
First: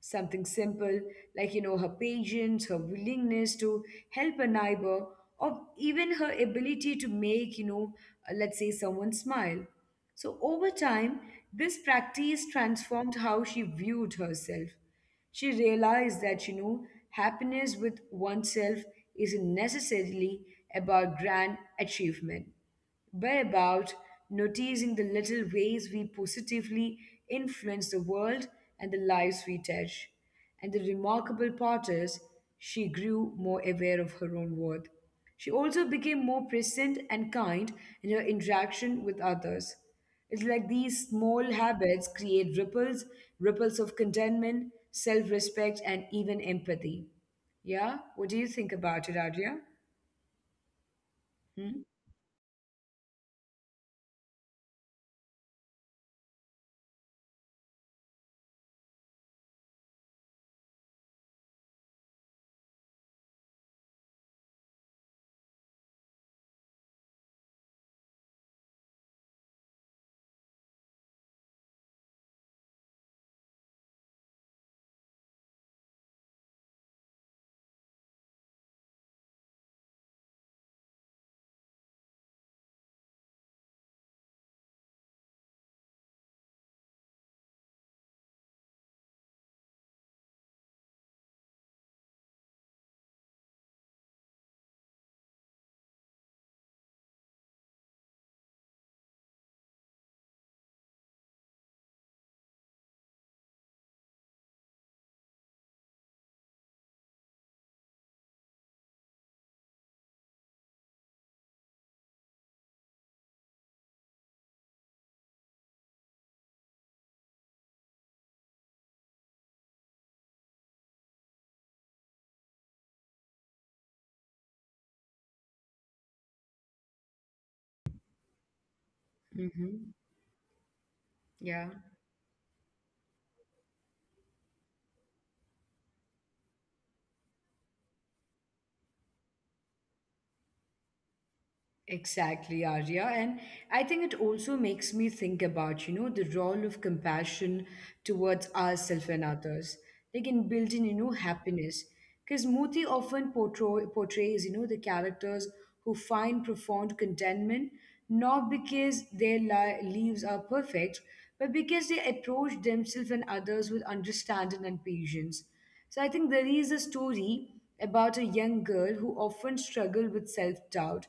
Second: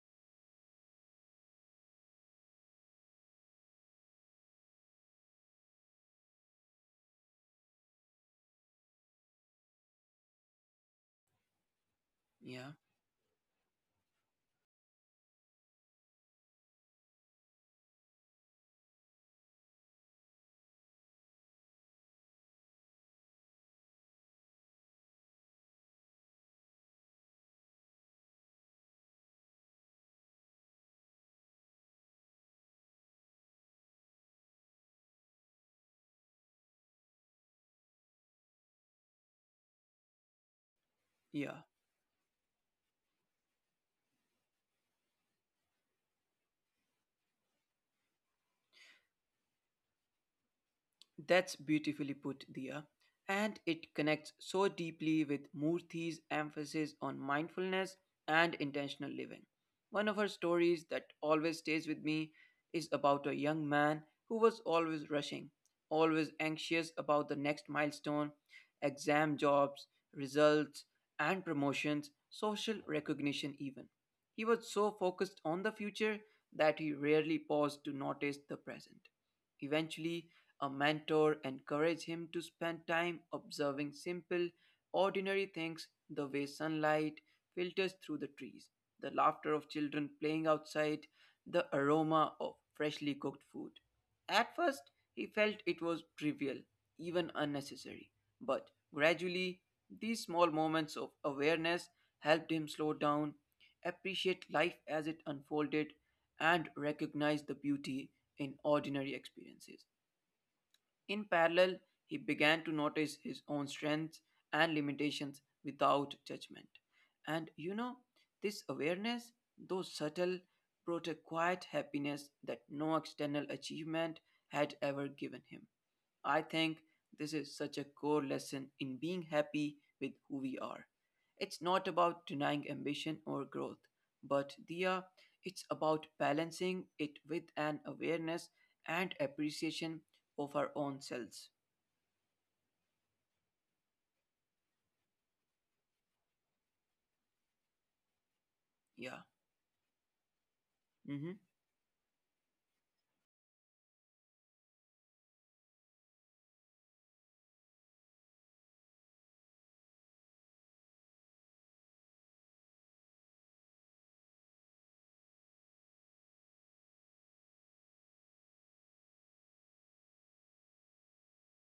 Something simple, like, her patience, her willingness to help a neighbor, or even her ability to make, let's say someone smile. So over time, this practice
Yeah,
transformed how she viewed herself. She realized that, happiness with oneself isn't necessarily about grand achievement but about noticing the little ways we positively influence the world and the lives we touch. And the remarkable part is, she grew more aware of her own worth. She also became more present and kind in her interaction with others. It's like these small
yeah.
habits create ripples, ripples of contentment, self respect, and even empathy. Yeah? What do you think about it, Adria?
That's
Hmm?
beautifully put, Dia. And it connects so deeply with Murthy's emphasis on mindfulness and intentional living. One of her stories that always stays with me is about a young man who was always rushing, always anxious about the next milestone, exam jobs, results, and promotions, social recognition, even. He was so focused on the future that he rarely paused to notice the present. Eventually, a mentor encouraged him to spend time observing simple, ordinary things, the way sunlight filters through the trees, the laughter of children playing outside, the aroma of freshly cooked food. At first, he felt it was trivial, even unnecessary, but gradually, these small moments of awareness helped him slow down, appreciate life as it unfolded, and recognize the beauty in ordinary experiences. In parallel, he began to notice his own strengths and limitations without judgment. And you know, this awareness, though subtle, brought a quiet happiness that no external achievement had ever given him. I think this is such a core lesson in being happy
hmm
with who we are. It's
Yeah.
not about denying ambition or growth, but Dia, it's about balancing it with an awareness and appreciation of our own selves.
Exactly, Arya. And I think it also makes me think about, the role of compassion towards
Yeah.
ourselves and others, like in building,
Mm-hmm.
happiness. Because Muti often portrays the characters who find profound contentment, not because their lives are perfect, but because they approach themselves and others with understanding and patience. So I think there is a story about a young girl who often struggled with self doubt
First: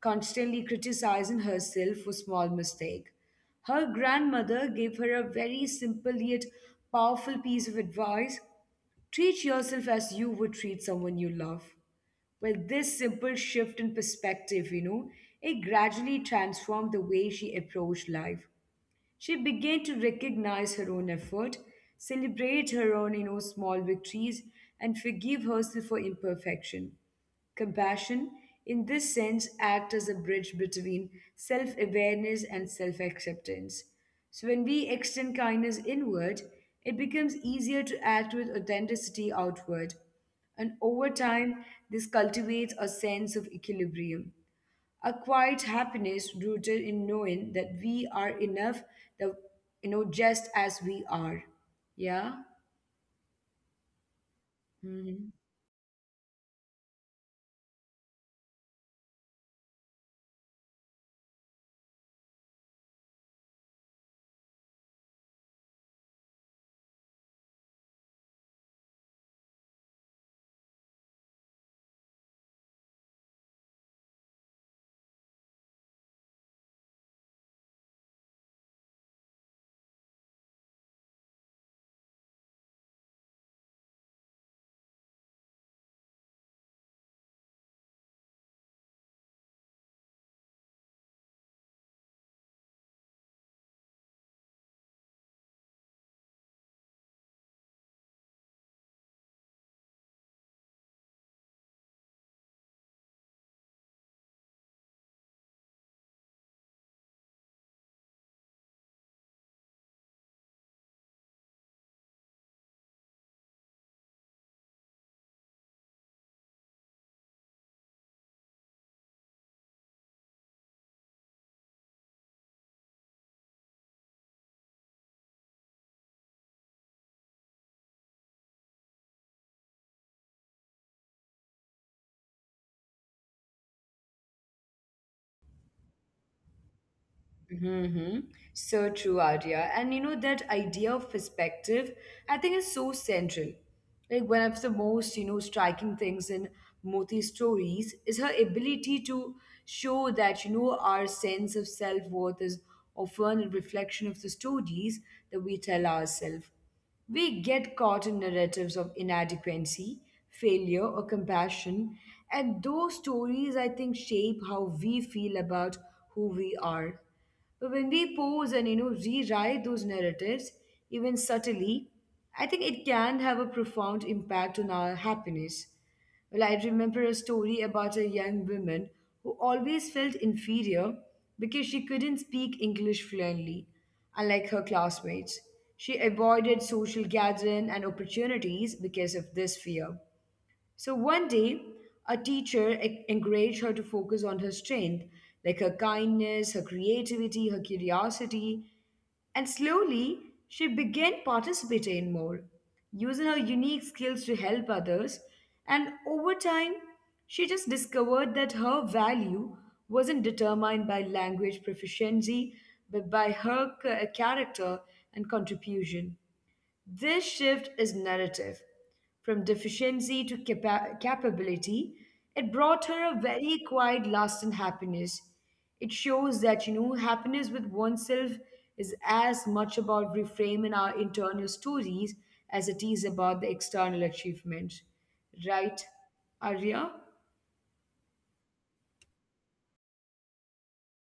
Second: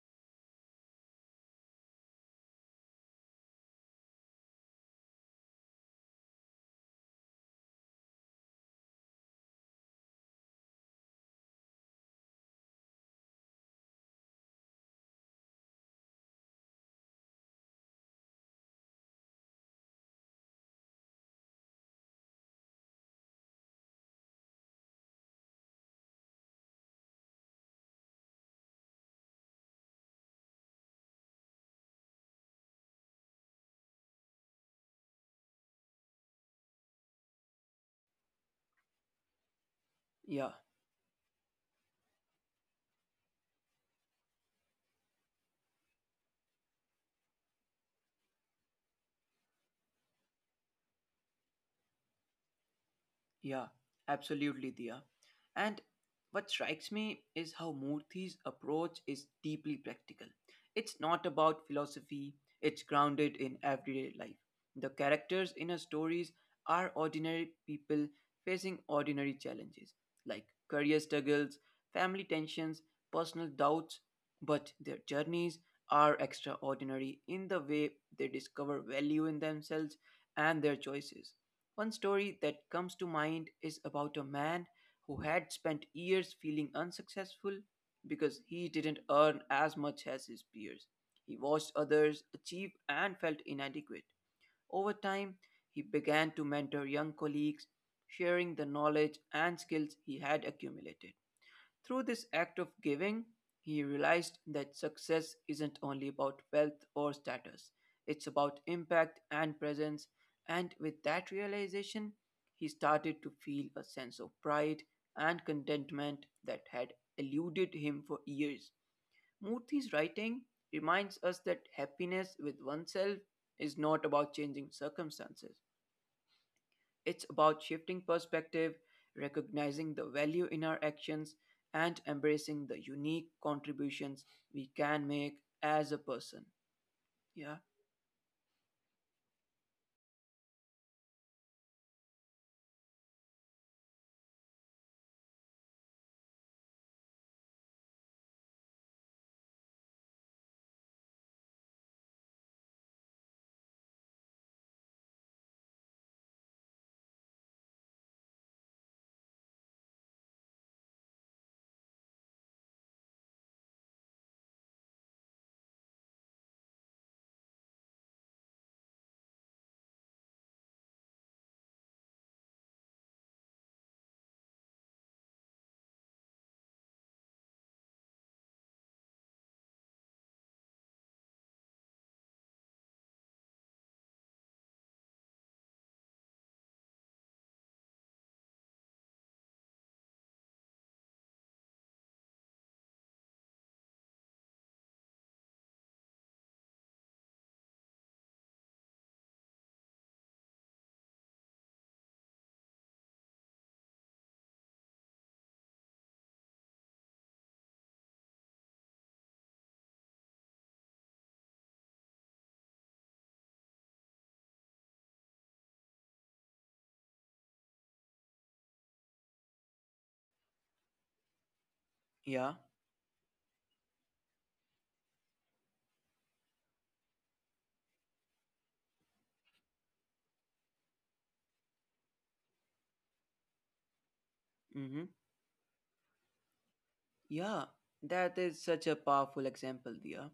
constantly criticizing herself for small mistake. Her grandmother gave her a very simple yet powerful piece of advice. Treat yourself as you would treat someone you love. Well, this simple shift in perspective, it gradually transformed the way she approached life. She began to recognize her own effort, celebrate her own small victories, and forgive herself for imperfection. Compassion, in this sense, acts as a bridge between self awareness and self acceptance. So, when we extend kindness inward, it becomes easier to act with authenticity outward. And
Yeah.
over time, this cultivates a sense of equilibrium a quiet happiness rooted in knowing that we are enough, the just as we are. Yeah.
Yeah, absolutely,
Mhm.
Diya. And what strikes me is how Murthy's approach is deeply practical. It's not about philosophy, it's grounded in everyday life. The characters in her stories are ordinary people facing ordinary challenges, like career struggles, family tensions, personal doubts, but their journeys are extraordinary in the way they discover value in themselves and their choices. One story that comes to mind is about a man who had spent years feeling unsuccessful because he didn't earn as much as his peers. He watched others achieve and felt inadequate. Over time, he began to mentor young colleagues, sharing the knowledge and skills he had accumulated. Through this act of giving, he realized that success isn't only about wealth or status, it's about impact and presence. And with that realization, he started to feel a sense of pride and contentment that had eluded him for years. Murthy's writing reminds us that happiness with oneself is not about changing circumstances, it's about shifting perspective, recognizing the value in our actions, and embracing the unique contributions we can make as a person.
Mm-hmm.
Yeah,
So true, Arya. And that idea of perspective, I think, is so central. Like, one of the most, striking things in Moti's stories is her ability to show that, our sense of self worth is often a reflection of the stories that we tell ourselves. We get caught in narratives of inadequacy, failure, or compassion, and those stories, I think, shape how we feel about who we are. But when we pause and you know rewrite those narratives, even subtly, I think it can have a profound impact on our happiness. Well, I remember a story about a young woman who always felt inferior because she couldn't speak English fluently, unlike her classmates. She avoided social gathering and opportunities because of this fear. So one day, a teacher encouraged her to focus on her strength, like her kindness, her creativity, her curiosity, and slowly she began participating more, using her unique skills to help others. And over time, she just discovered that her value wasn't determined by language proficiency, but by her character and contribution. This shift is narrative. From deficiency to capability, it brought her a
yeah,
very quiet, lasting happiness. It shows that, happiness with oneself is as much about reframing our internal stories as it is about the external achievement.
mm-hmm,
Right, Arya?
yeah. That is such a powerful example, Dia.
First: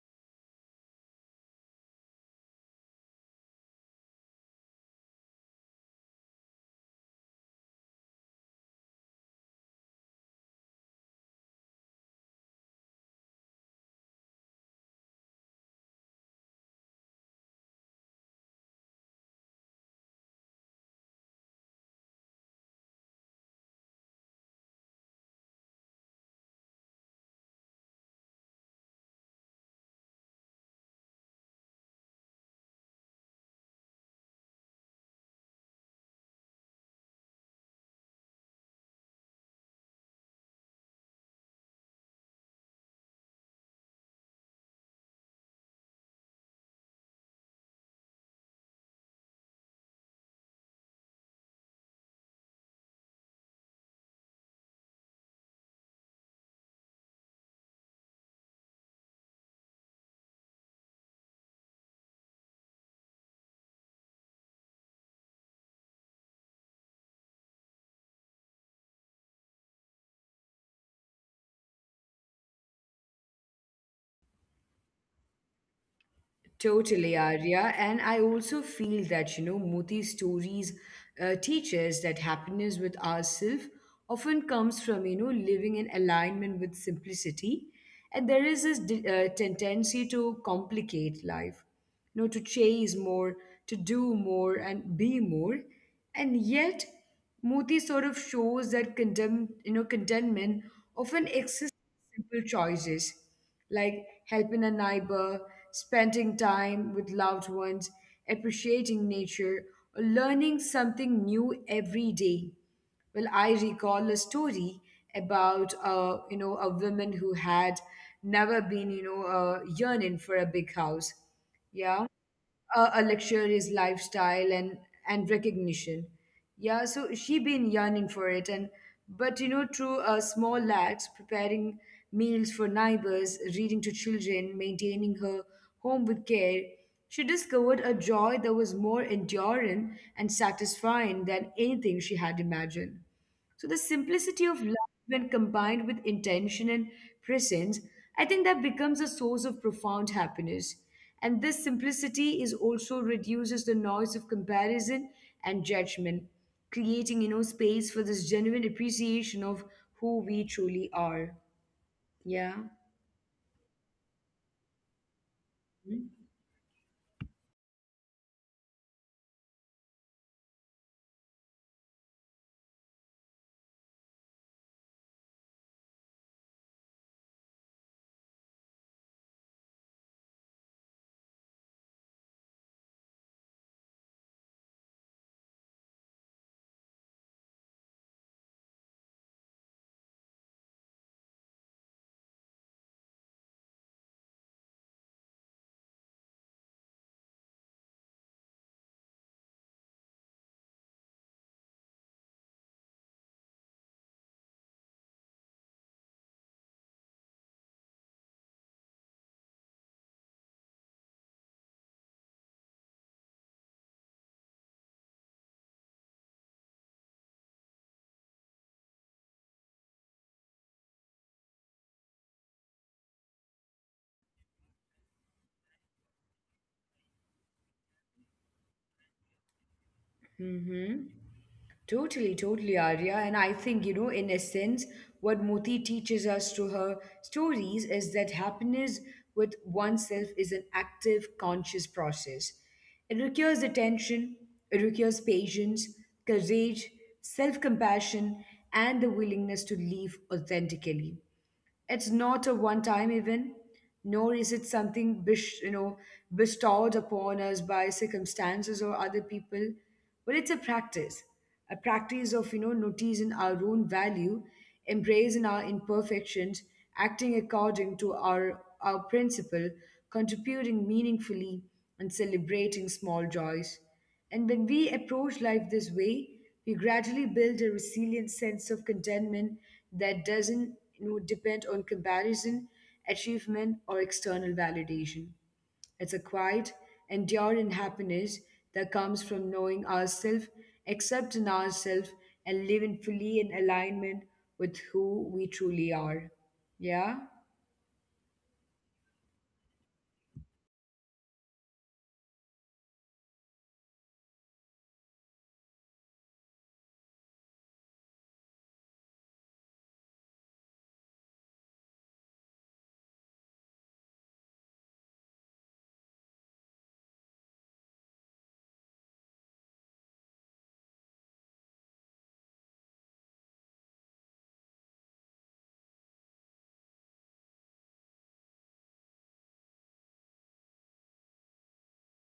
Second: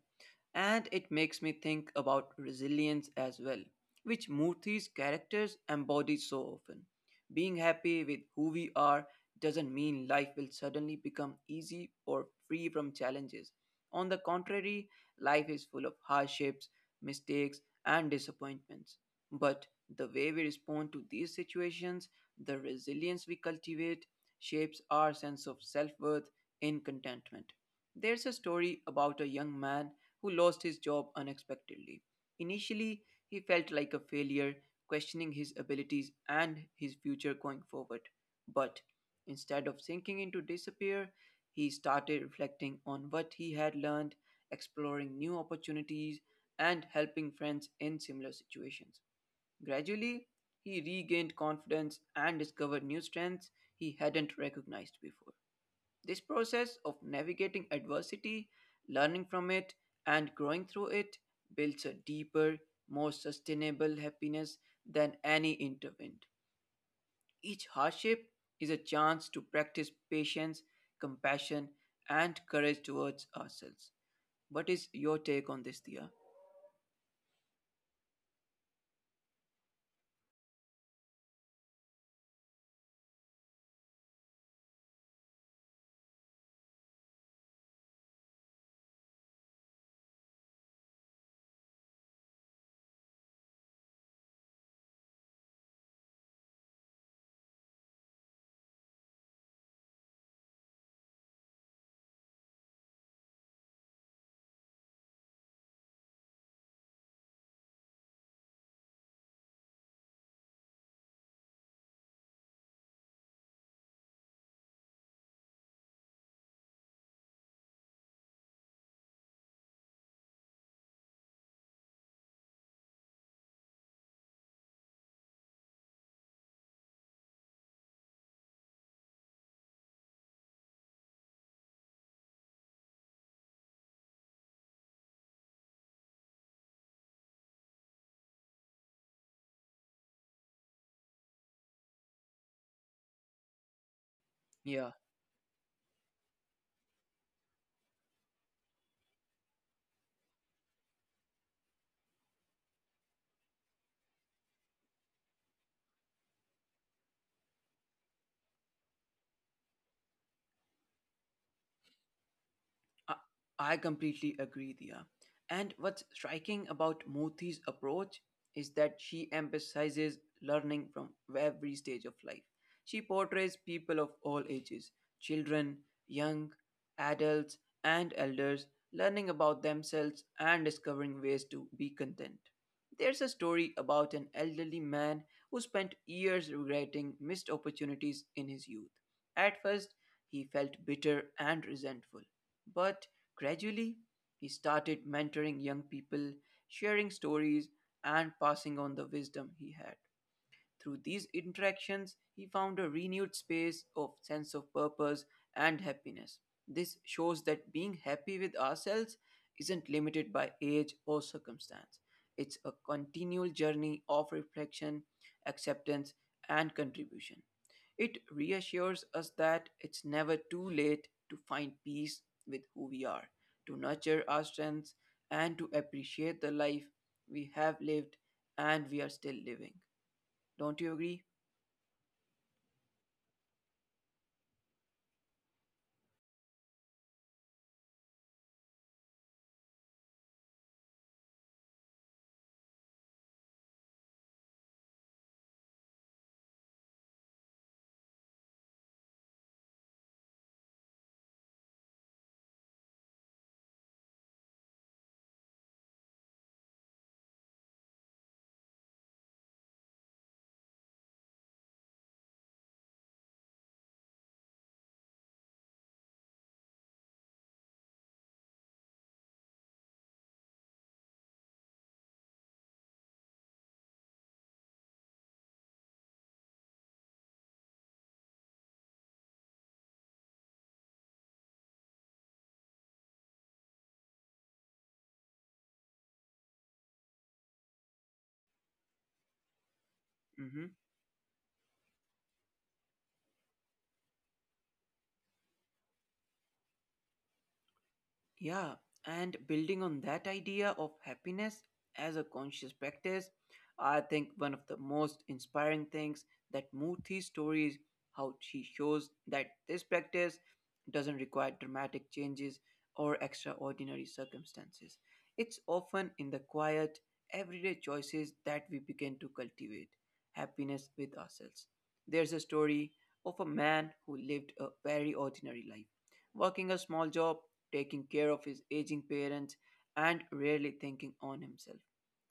And it makes me think about resilience as well, which Murthy's characters embody so often. Being happy with who we are doesn't mean life will suddenly become easy or free from challenges. On the contrary, life is full of hardships, mistakes, and disappointments. But the way we respond to these situations, the resilience we cultivate, shapes our sense of self worth in contentment. There's a story about a young man who lost his job unexpectedly. Initially, he felt like a failure, questioning his abilities and his future going forward. But instead of sinking into despair, he started reflecting on what he had learned, exploring new opportunities, and helping friends in similar situations. Gradually, he regained confidence and discovered new strengths he hadn't recognized before. This process of navigating adversity, learning from it, and growing through it builds a deeper, more sustainable happiness than any intervention. Each hardship is a chance to practice patience, compassion, and courage towards ourselves. What is your take on this, Dia?
Totally, Arya. And I also feel that, Moti's stories teach us that happiness with ourselves often comes from, living in alignment with simplicity. And there is this tendency to complicate life, to chase more, to do more, and be more. And yet, Moti sort of shows that contentment often simple choices like helping a neighbor, spending time with loved ones, appreciating nature, or learning something new every day. Well, I recall a story about a woman who had never been yearning for a big house. Yeah, a luxurious lifestyle and recognition, yeah, so she been yearning for it. And but through small acts, preparing meals for neighbors, reading to children, maintaining her home with care, she discovered a joy that was more enduring and satisfying than anything she had imagined. So the simplicity of
Yeah.
love, when combined with intention and presence, I think that becomes a source of profound happiness. And this simplicity is also reduces the noise of comparison and judgment, creating space for this genuine appreciation of who we truly are. Yeah.
I I completely agree, Dia. And what's striking about Moti's approach is that she emphasizes learning from every stage of life. She portrays people of all ages, children, young, adults, and elders, learning about themselves and discovering ways to be content. There's a story about an elderly man who spent years regretting missed opportunities in his youth. At first, he felt bitter and resentful, but gradually, he started mentoring young people, sharing stories, and passing on the wisdom he had. Through these interactions, he found a renewed space of sense of purpose and happiness. This shows that being happy with ourselves isn't limited by age or circumstance. It's a continual journey of reflection, acceptance, and contribution. It reassures us that it's never too late to find peace with who we are, to nurture our strengths, and to appreciate the life we have lived and we are still living. Don't you
Mm-hmm.
agree?
Totally, totally, Arya. And I think, in essence, what Moti teaches us through her stories is that happiness with oneself is an active, conscious process. It requires attention, it requires patience, courage, self compassion, and the willingness to live authentically. It's not a one-time event, nor is it something bestowed upon us by circumstances or other people, but it's a practice of noticing our own value, embracing our imperfections, acting according to our principle, contributing meaningfully, and celebrating small joys. And when we approach life this way, we gradually build a resilient sense of contentment that doesn't depend on comparison, achievement, or external validation. It's a quiet, enduring happiness that comes from knowing ourselves,
Mm-hmm.
accepting ourselves, and living fully in alignment with who we truly are. Yeah?
Yeah, and building on that idea of happiness as a conscious practice, I think one of the most inspiring things that Murthy's story is how she shows that this practice doesn't require dramatic changes or extraordinary circumstances. It's often in the quiet, everyday choices that we begin to cultivate happiness with ourselves. There's a story of a man who lived a very ordinary life, working a small job, taking care of his aging parents, and rarely thinking on himself.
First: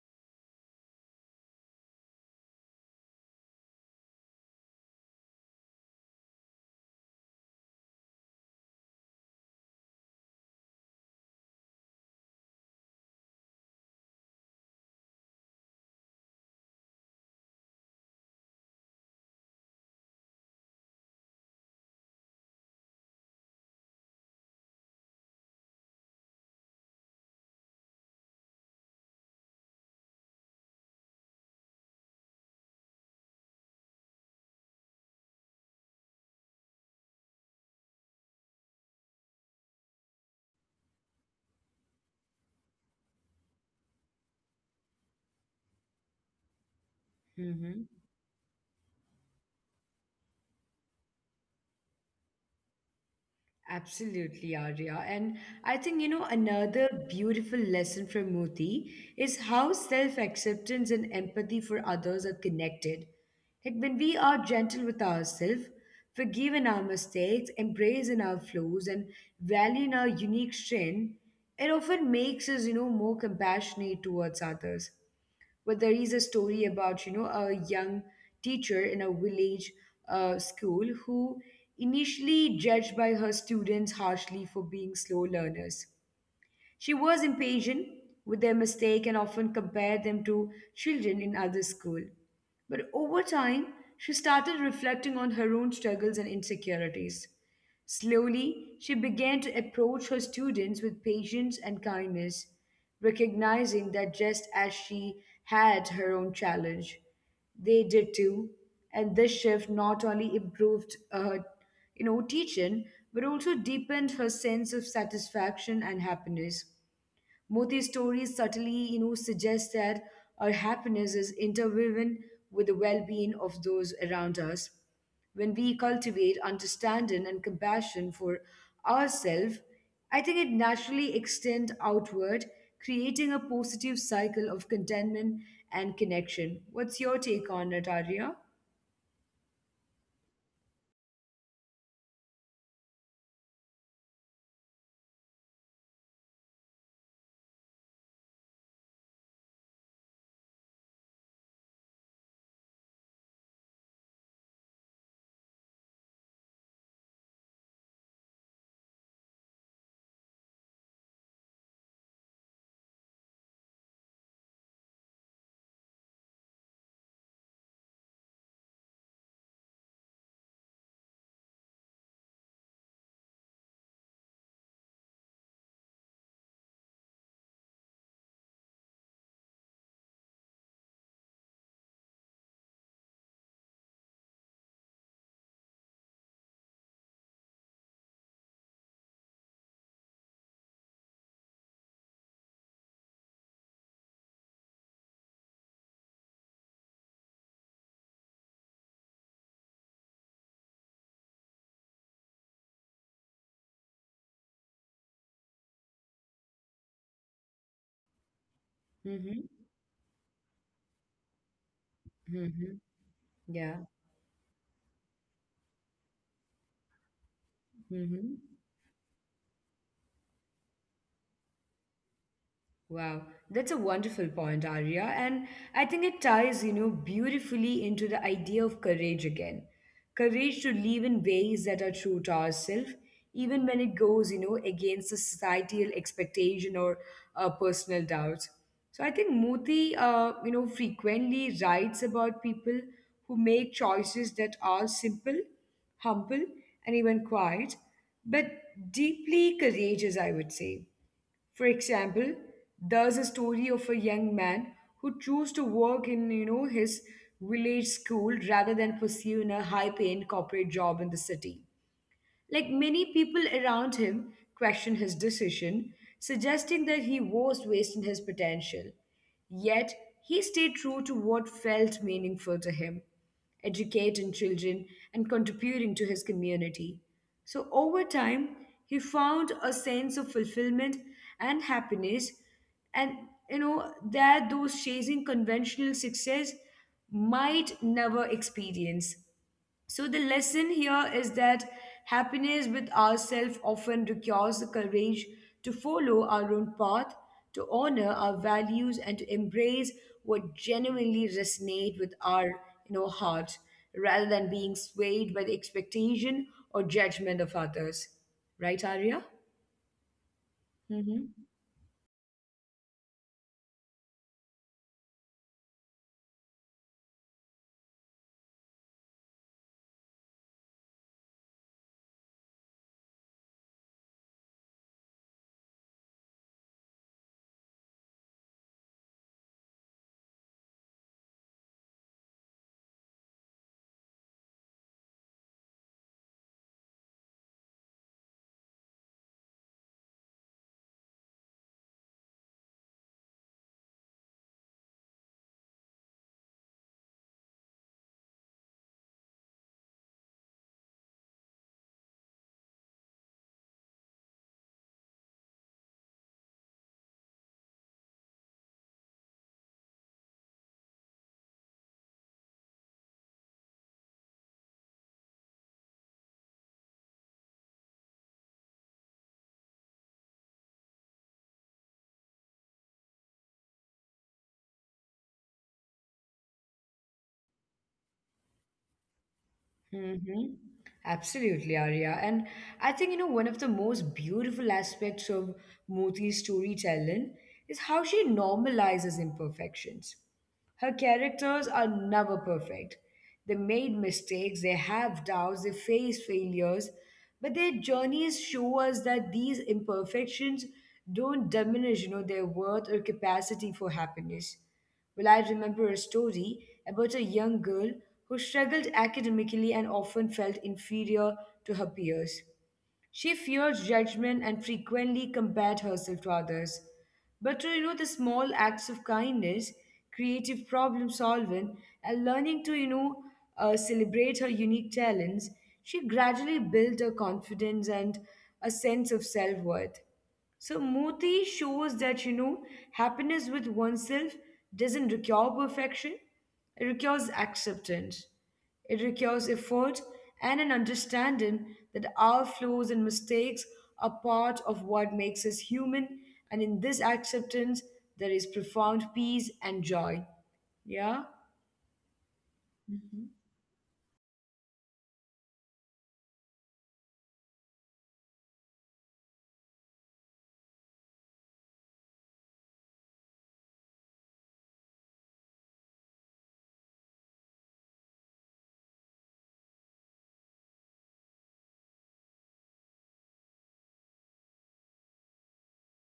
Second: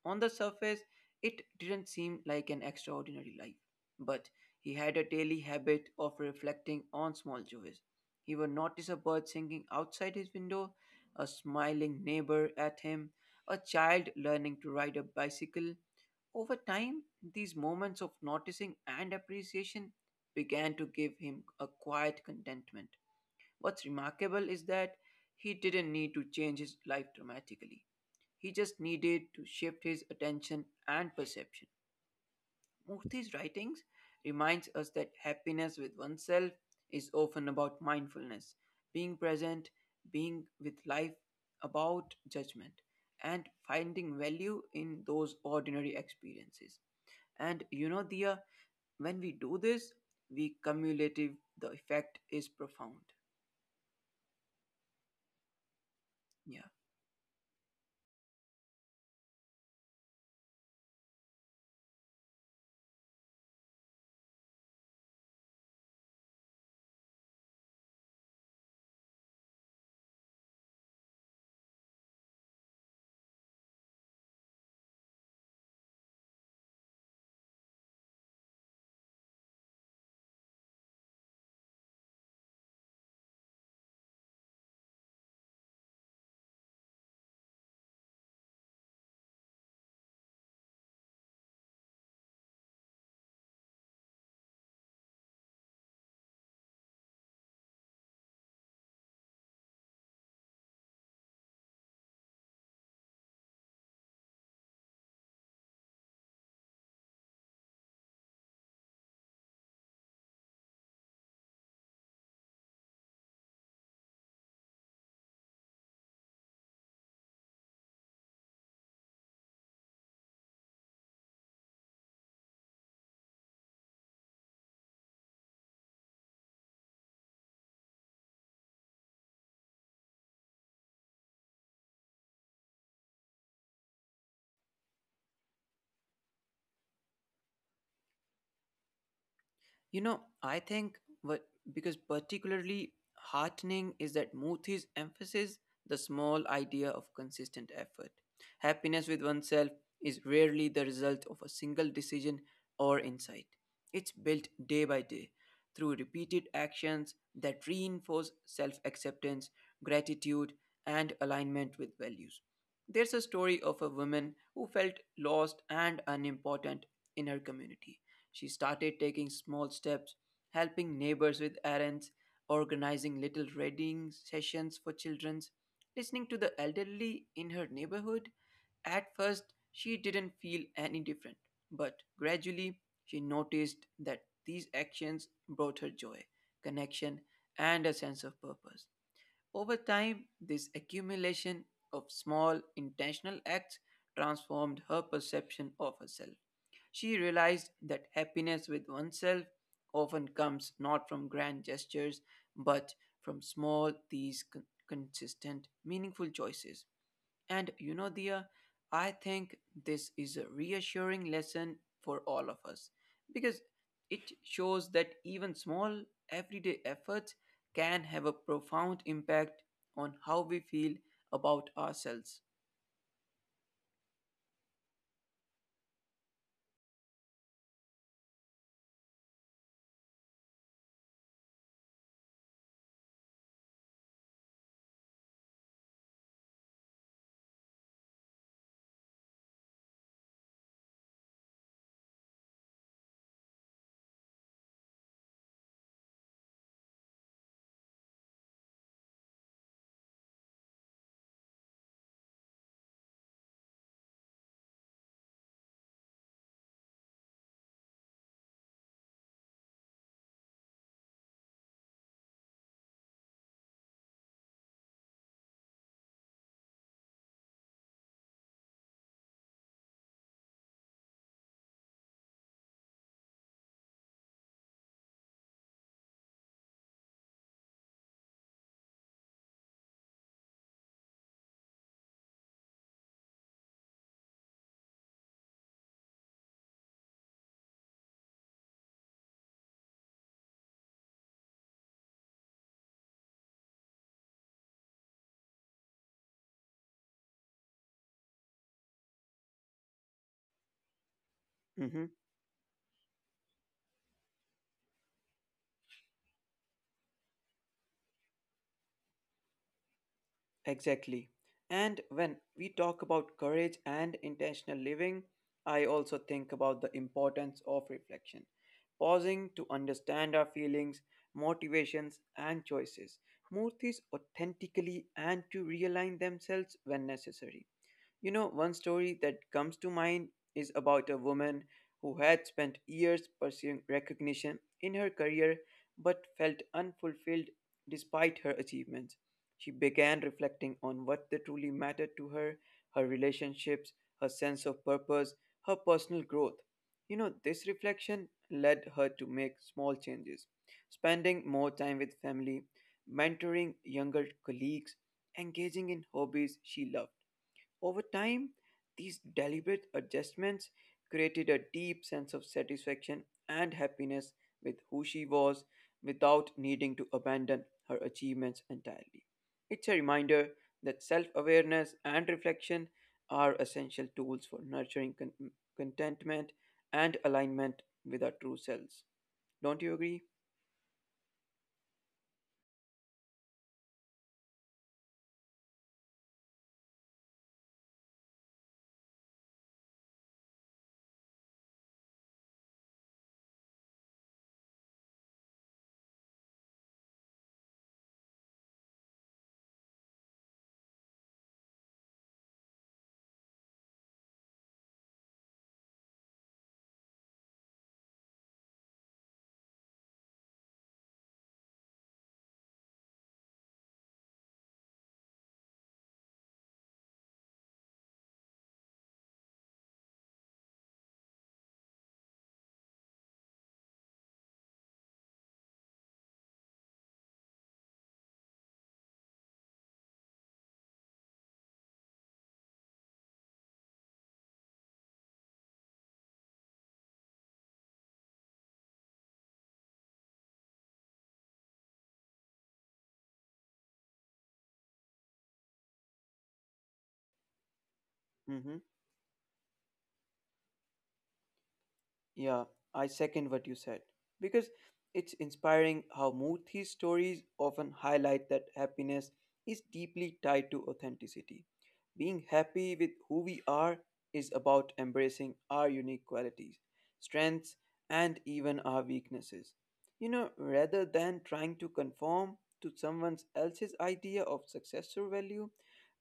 On the surface, it didn't seem like an extraordinary life, but he had a daily habit of reflecting on small joys. He would notice a bird singing outside his window, a smiling neighbor at him, a child learning to ride a bicycle. Over time, these moments of noticing and appreciation began to give him a quiet contentment. What's remarkable is that he didn't need to change his life dramatically. He just needed to shift his attention and perception. Murthy's writings reminds us that happiness with oneself is often about mindfulness, being present, being with life about judgment, and finding value in those ordinary experiences. And you
Hmm.
know, Dia, when we do this, we cumulative the effect is profound.
Absolutely, Arya. And I think,
Yeah.
another beautiful lesson from Moti is how self acceptance and empathy for others are connected. Like when we are gentle with ourselves, forgive in our mistakes, embrace in our flaws, and value in our unique strength, it often makes us, more compassionate towards others. But there is a story about, a young teacher in a village school who initially judged by her students harshly for being slow learners. She was impatient with their mistake and often compared them to children in other school. But over time, she started reflecting on her own struggles and insecurities. Slowly, she began to approach her students with patience and kindness, recognizing that just as she had her own challenge, they did too. And this shift not only improved her, teaching, but also deepened her sense of satisfaction and happiness. Both these stories subtly, suggest that our happiness is interwoven with the well-being of those around us. When we cultivate understanding and compassion for ourselves, I think it naturally extends outward, creating a positive cycle of contentment and connection. What's your take on it, Arya?
You know, I think what because particularly heartening is that Muthi's emphasis the small idea of consistent effort. Happiness with oneself is rarely the result of a single decision or insight. It's built day by day through repeated actions that reinforce self acceptance, gratitude, and alignment with values. There's a story of a woman who felt lost and unimportant in her community. She started taking small steps, helping neighbors with errands, organizing little reading sessions for children, listening to the elderly in her neighborhood. At first, she didn't feel any different, but gradually, she noticed that these actions brought her joy, connection, and a sense of purpose. Over time, this accumulation of small intentional acts transformed her perception of herself. She realized that happiness with oneself often comes not from grand gestures, but from small, consistent, meaningful choices. And you know, Dia, I
Mm-hmm.
think this is a reassuring lesson for all of
Mm-hmm.
us because
Yeah.
it shows that even small, everyday efforts can have a
Mm-hmm.
profound impact on how we feel about ourselves.
Wow, that's a wonderful point, Arya. And I think it ties, beautifully into the idea of courage again. Courage to live in ways that are true to ourselves, even when it goes, against the societal expectation or personal doubts. So I think Moti, frequently writes about people who make choices that are simple, humble, and even quiet, but deeply courageous, I would say. For example, there's a story of a young man who chose to work in, his village school rather than pursuing a high-paying corporate job in the city. Like many people around him questioned his decision, suggesting that he was wasting his potential. Yet, he stayed true to what felt meaningful to him, educating children and contributing to his community. So, over time, he found a sense of fulfillment and happiness, and that those chasing conventional success might never experience. So, the lesson here is that happiness with ourselves often requires the courage to follow our own path, to honor our values, and to embrace what genuinely resonates with our heart rather than being swayed by the expectation or judgment of others. Right, Arya? Mm-hmm.
Exactly. And when we talk about courage and intentional living, I also think about the importance of reflection, pausing to understand our feelings, motivations, and choices. Murthis authentically and to realign themselves when necessary. You know, one story that comes to mind is about a woman who had spent years pursuing recognition in her career but felt unfulfilled despite her achievements. She began reflecting on what that truly mattered to her, her relationships, her sense of purpose, her personal growth. You know, this reflection led her to make small changes, spending more time with family, mentoring younger colleagues, engaging in hobbies she loved. Over time, these deliberate adjustments created a deep sense of satisfaction and happiness with who she was without needing to abandon her achievements entirely. It's a reminder that self awareness and reflection are essential tools for nurturing contentment and alignment with our true selves. Don't you agree?
Mm-hmm. Absolutely, Arya. And I think, one of the most beautiful aspects of Moti's storytelling is how she normalizes imperfections. Her characters are never perfect. They made mistakes, they have doubts, they face failures, but their journeys show us that these imperfections don't diminish, their worth or capacity for happiness. Well, I remember a story about a young girl who struggled academically and often felt inferior to her peers. She feared judgment and frequently compared herself to others. But through the small acts of kindness, creative problem solving, and learning to celebrate her unique talents, she gradually built her confidence and a sense of self worth. So Moti shows that happiness with oneself doesn't require perfection. It requires acceptance. It requires effort and an understanding that our flaws and mistakes are part of what makes us human. And in this acceptance, there is profound peace and joy. Yeah.
Yeah, I
Mhm.
second what you said because it's inspiring how Murthy's stories often highlight that happiness is deeply tied to authenticity. Being happy with who we are is about embracing our unique qualities, strengths, and even our weaknesses. You know, rather than trying to conform to someone else's idea of success or value,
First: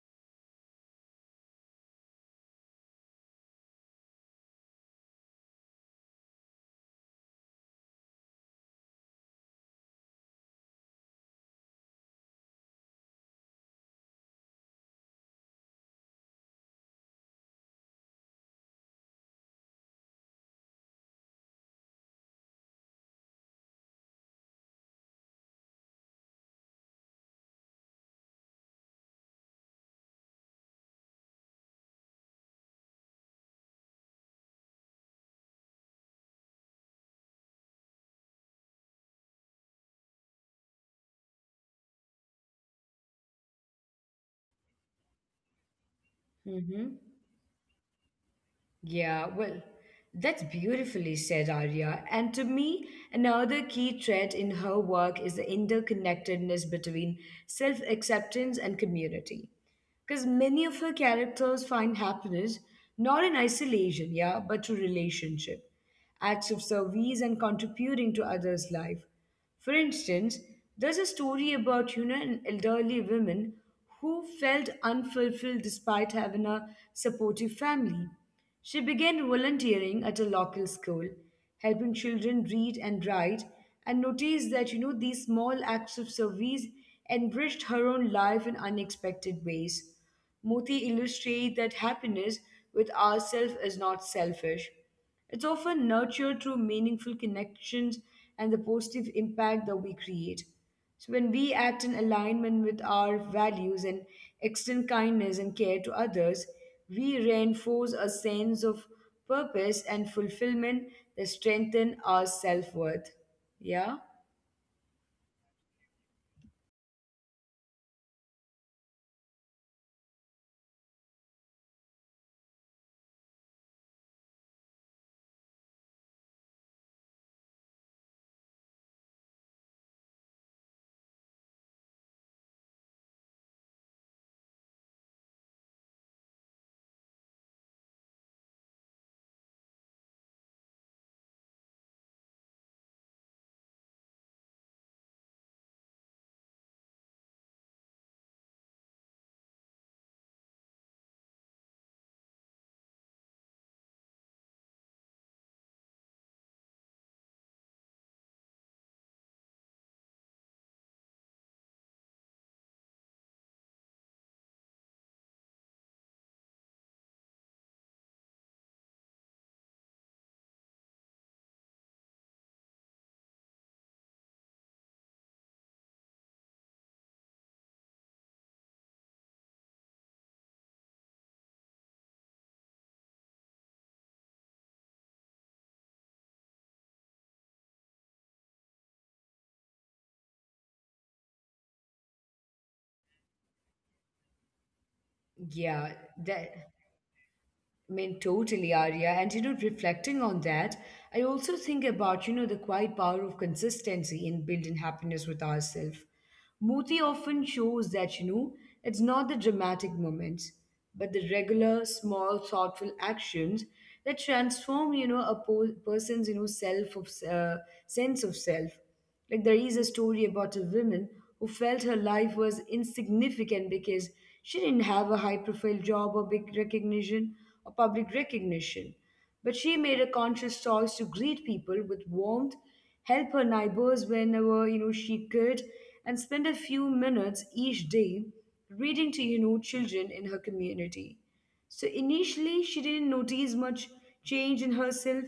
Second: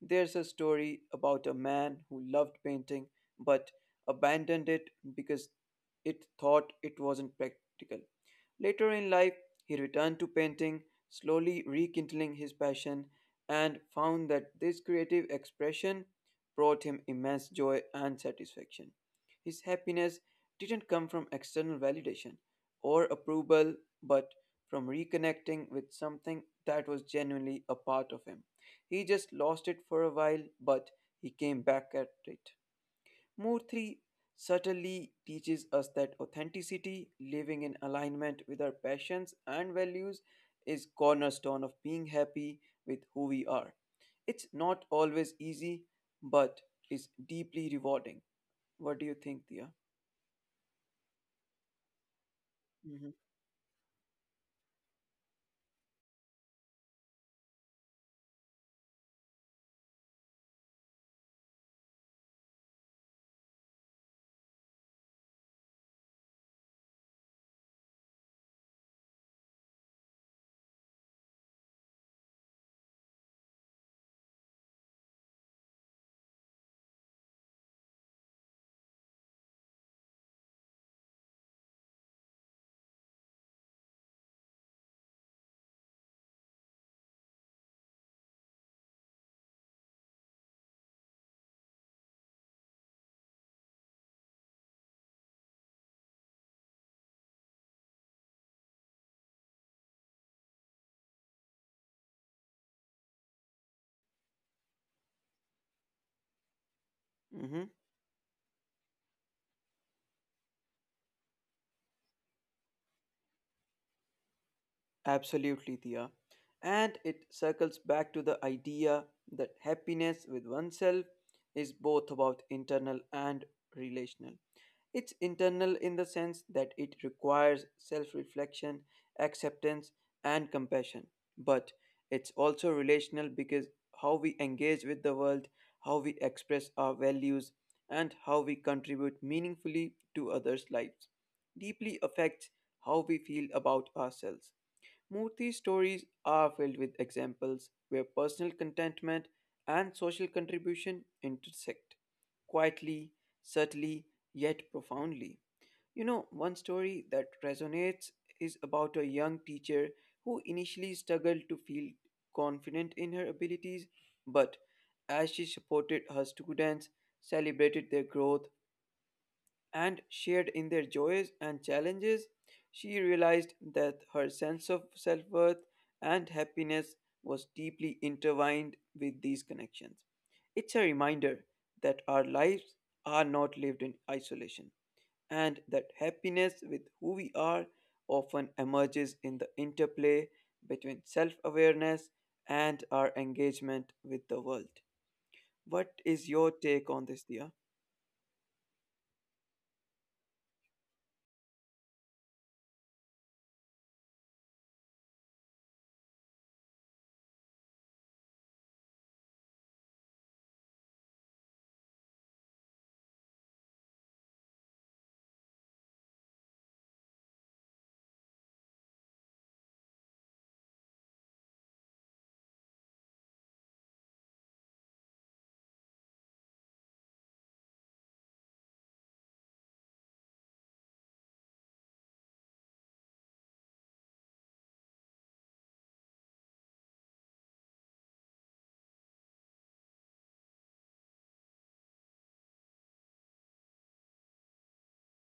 there's a story about a man who loved painting but abandoned it because it thought it wasn't practical. Later in life, he returned to painting, slowly rekindling his passion, and found that this creative expression brought him immense joy and satisfaction. His happiness didn't come from external validation or approval, but from reconnecting with something that was genuinely a part of him. He just lost it for a while, but he came back at it. Murthy certainly teaches us that authenticity, living in alignment with our passions and values, is cornerstone of being happy with who we are. It's not always easy, but
Mm-hmm.
is deeply rewarding. What do you
Yeah,
think,
well,
Dia?
that's beautifully said, Arya. And to me,
Hmm.
another key thread in her work is the interconnectedness between self acceptance and community. Because many of her characters find happiness not in isolation, yeah, but through relationship, acts of service, and contributing to others' life. For instance, there's a story about an elderly woman who felt unfulfilled despite having a supportive family. She began volunteering at a local school, helping children read and write, and noticed that, these small acts of service enriched her own life in unexpected ways. Moti illustrates that happiness with ourselves is not selfish. It's often nurtured through meaningful connections and the positive impact that we create. So when we act in alignment with our values and extend kindness and care to others, we
Mm-hmm.
reinforce a sense of purpose and fulfillment that strengthen our self-worth. Yeah?
Absolutely, Dia. And it circles back to the idea that happiness with oneself is both about internal and relational. It's internal in the sense that it requires self reflection, acceptance, and compassion. But it's also relational because how we engage with the world, how we express our values, and how we contribute meaningfully to others' lives deeply affects how we feel about ourselves. Murthy's stories are filled with examples where personal contentment and social contribution intersect, quietly, subtly, yet profoundly. You know, one story that resonates is about a young teacher who initially struggled to feel confident in her abilities, but as she supported her students, celebrated their growth, and shared in their joys and challenges, she realized that her sense of self worth and happiness was deeply intertwined with these connections. It's a reminder that our lives are not lived in isolation and that happiness with who we are often emerges in the interplay between self awareness and our engagement with the world.
Yeah,
What is your
that
take on this, Dia?
I mean, totally, Arya. And reflecting on that, I also think about, the quiet power of consistency in building happiness with ourselves. Muti often shows that, it's not the dramatic moments, but the regular, small, thoughtful actions that transform, a person's, self of sense of self. Like there is a story about a woman who felt her life was insignificant because she didn't have a high profile job or big recognition or public recognition. But she made a conscious choice to greet people with warmth, help her neighbors whenever she could, and spend a few minutes each day reading to children in her community. So initially, she didn't notice much change in herself,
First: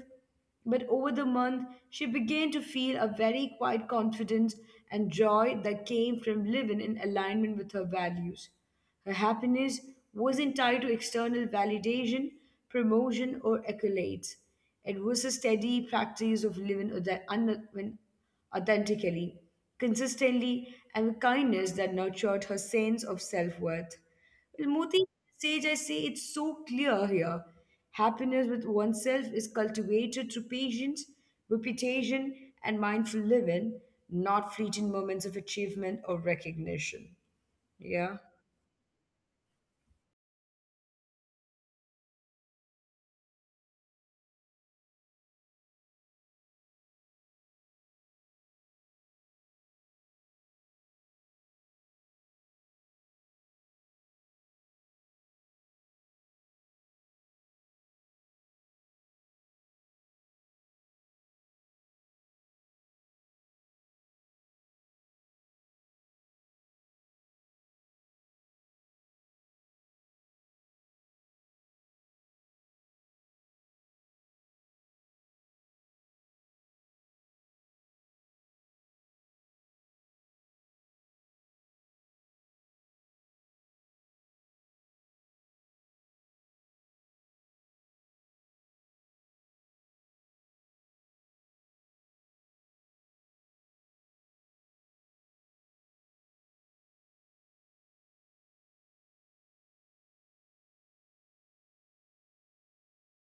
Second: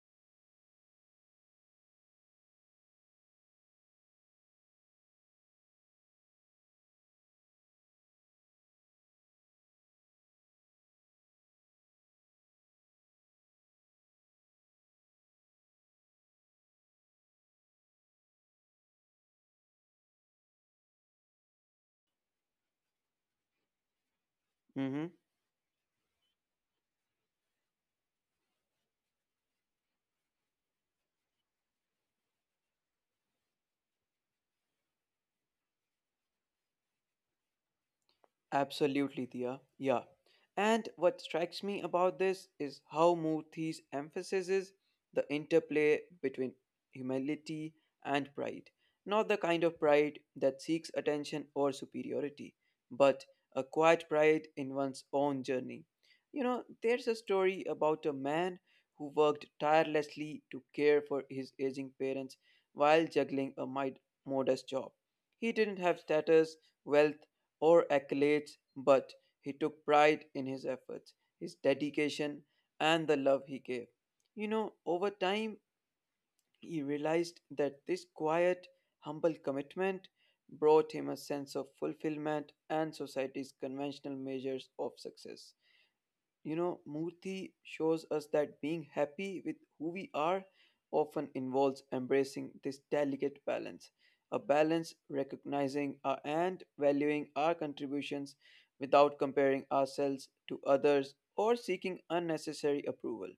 but over the month, she began to feel a very quiet confidence and joy that came from living in alignment with her values. Her happiness wasn't tied to external validation, promotion, or accolades. It was a steady practice of living authentically, consistently, and with kindness that nurtured her sense of self worth. Well, Moti Sage, I say it's so clear here. Happiness with oneself is cultivated through patience, reputation, and mindful living, not fleeting moments of achievement or recognition. Yeah.
Absolutely, Dia. Yeah. And what strikes me about this is how Murthy's emphasis is the interplay between humility and pride. Not the kind of pride that seeks attention or superiority, but a quiet pride in one's own journey. You know, there's a story about a man who worked tirelessly to care for his aging parents while juggling a modest job. He didn't have status, wealth, or accolades, but he took pride in his efforts, his dedication, and the love he gave. You know, over time, he realized that this quiet, humble commitment brought him a sense of fulfillment and society's conventional measures of success. You know, Murthy shows us that being happy with who we are often involves embracing this delicate balance, a balance recognizing our, and valuing our contributions without comparing ourselves to others or seeking unnecessary approval.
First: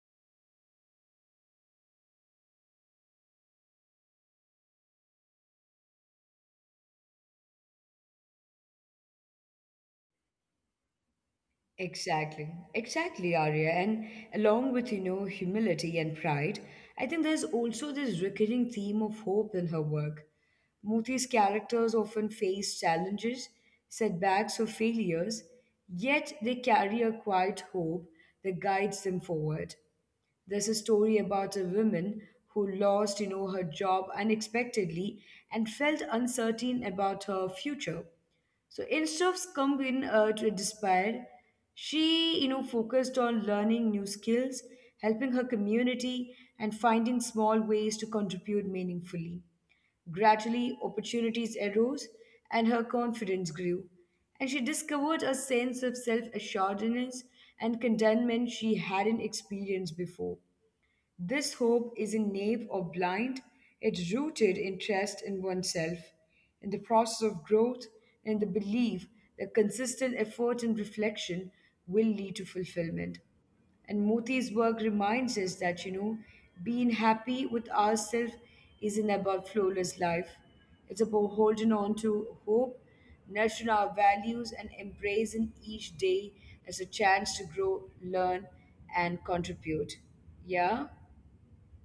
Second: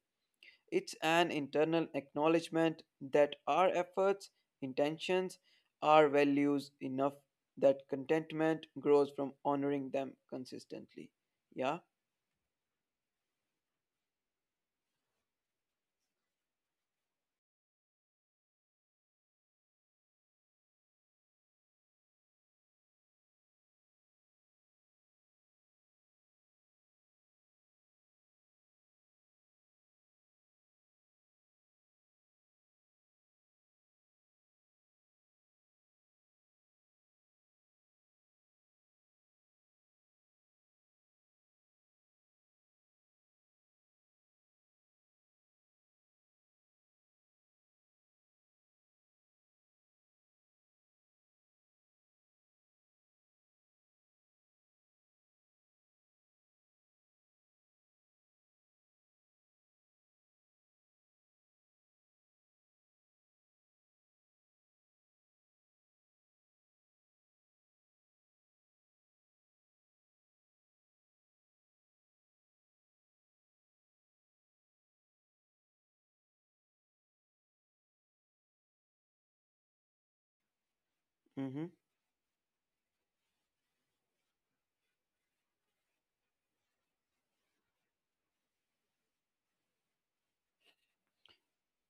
It's an internal acknowledgement that our efforts, intentions, our values enough that contentment grows from honoring them consistently. Yeah.
Exactly, exactly, Arya. And along with, humility and pride, I think there's also this recurring theme of hope in her work. Moti's characters often face challenges, setbacks, or failures, yet they carry a quiet hope that guides them forward. There's a story about a woman who lost, her job unexpectedly and felt uncertain about her future. So instead of succumbing to despair, she, focused on learning new skills, helping her community, and finding small ways to contribute meaningfully. Gradually, opportunities arose, and her confidence grew, and she discovered a sense of self-assuredness and contentment she hadn't experienced before. This hope isn't naive or blind, it's rooted in trust in oneself, in the process of growth, and the belief that consistent effort and reflection will lead to fulfillment. And Moti's work reminds us that, being happy with ourselves isn't about flawless life. It's about
Mm-hmm.
holding on to hope, nurturing our values, and embracing each day as a chance to grow, learn, and contribute. Yeah?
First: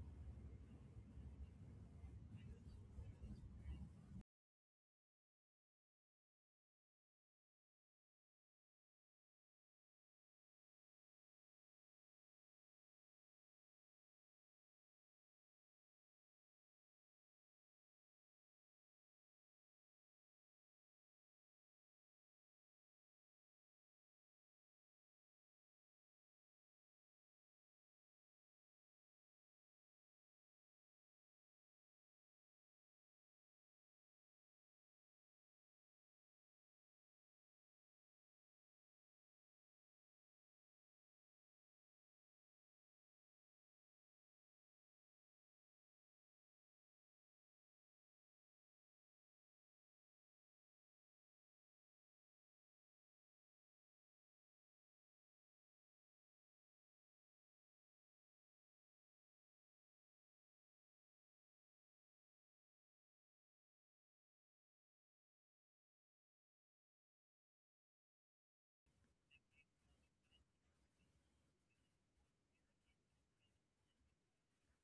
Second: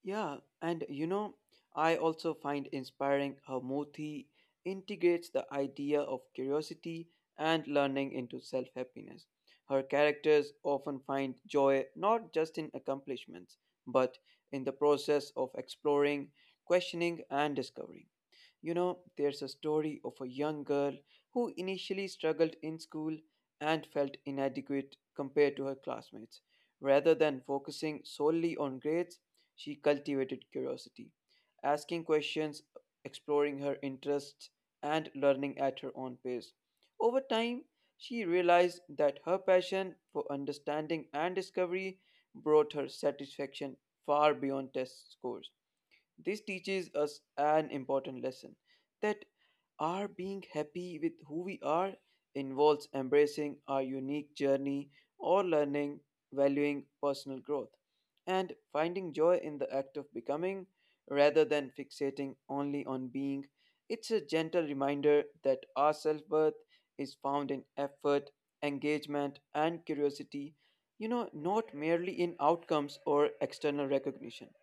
Yeah, and I also find inspiring how Mothi integrates the idea of curiosity and learning into self happiness. Her characters often find joy not just in accomplishments, but in the process of exploring, questioning, and discovering. You know, there's a story of a young girl who initially struggled in school and felt inadequate compared to her classmates. Rather than focusing solely on grades, she cultivated curiosity, asking questions, exploring her interests, and learning at her own pace. Over time, she realized that her passion for understanding and discovery brought her satisfaction far beyond test scores. This teaches us an important lesson that our being happy with who we are involves embracing our unique journey or learning, valuing personal growth, and finding joy in the act of becoming rather than fixating only on being. It's a gentle reminder that our self worth is found in effort, engagement, and curiosity, not merely in outcomes or external recognition.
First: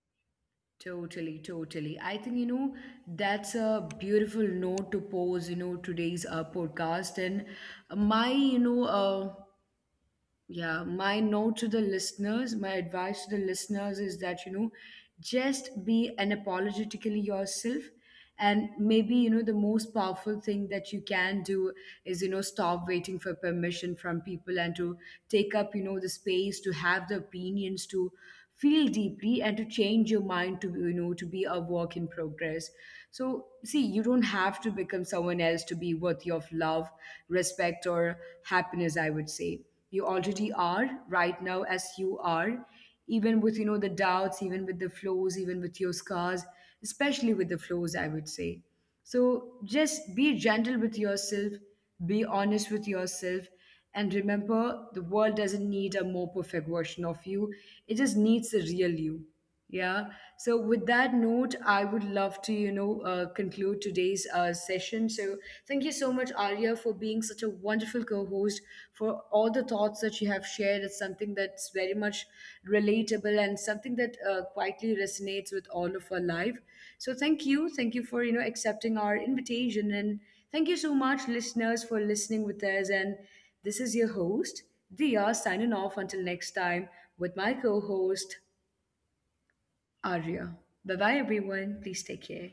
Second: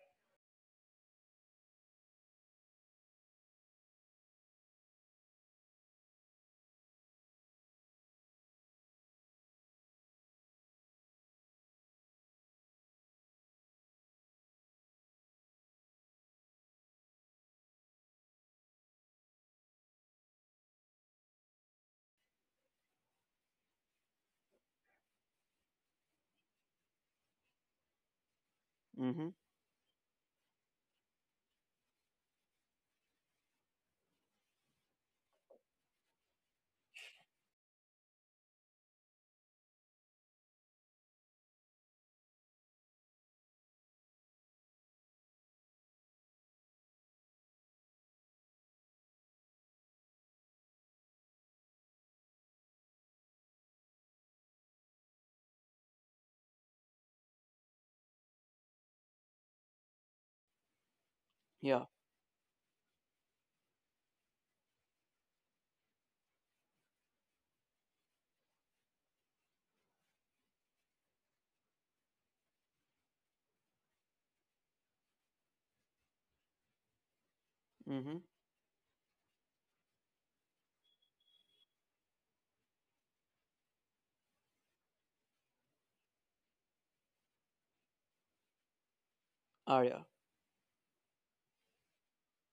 Totally, totally. I think, that's a beautiful note to pose, today's podcast. And my, yeah, my note to the listeners, my advice to the listeners is that, just be unapologetically yourself. And maybe, the most powerful thing that you can do is, stop waiting for permission from people and to take up, the space to have the opinions, to feel
Hmm.
deeply and to change your mind to, to be a work in progress. So, see, you don't have to become someone else to be worthy of love, respect, or happiness, I would say. You already are right now as you are, even with, the doubts, even with the flaws, even with your scars, especially with the flaws, I would say. So, just be gentle with yourself, be honest with yourself, and remember, the world doesn't need a more perfect version of you, it just needs the real you. Yeah. So, with that note,
Yeah.
I would love to, conclude today's session. So, thank you so much, Arya, for being such a wonderful co host, for all the thoughts that you have shared. It's something that's very much relatable and something that quietly resonates with all of our life. So, thank you. Thank you
Mm-hmm.
for, accepting our invitation. And thank you so much, listeners, for listening with us. And this is your host, Dia, signing off until next time with my co host,
Arya.
Arya. Bye bye, everyone. Please take care.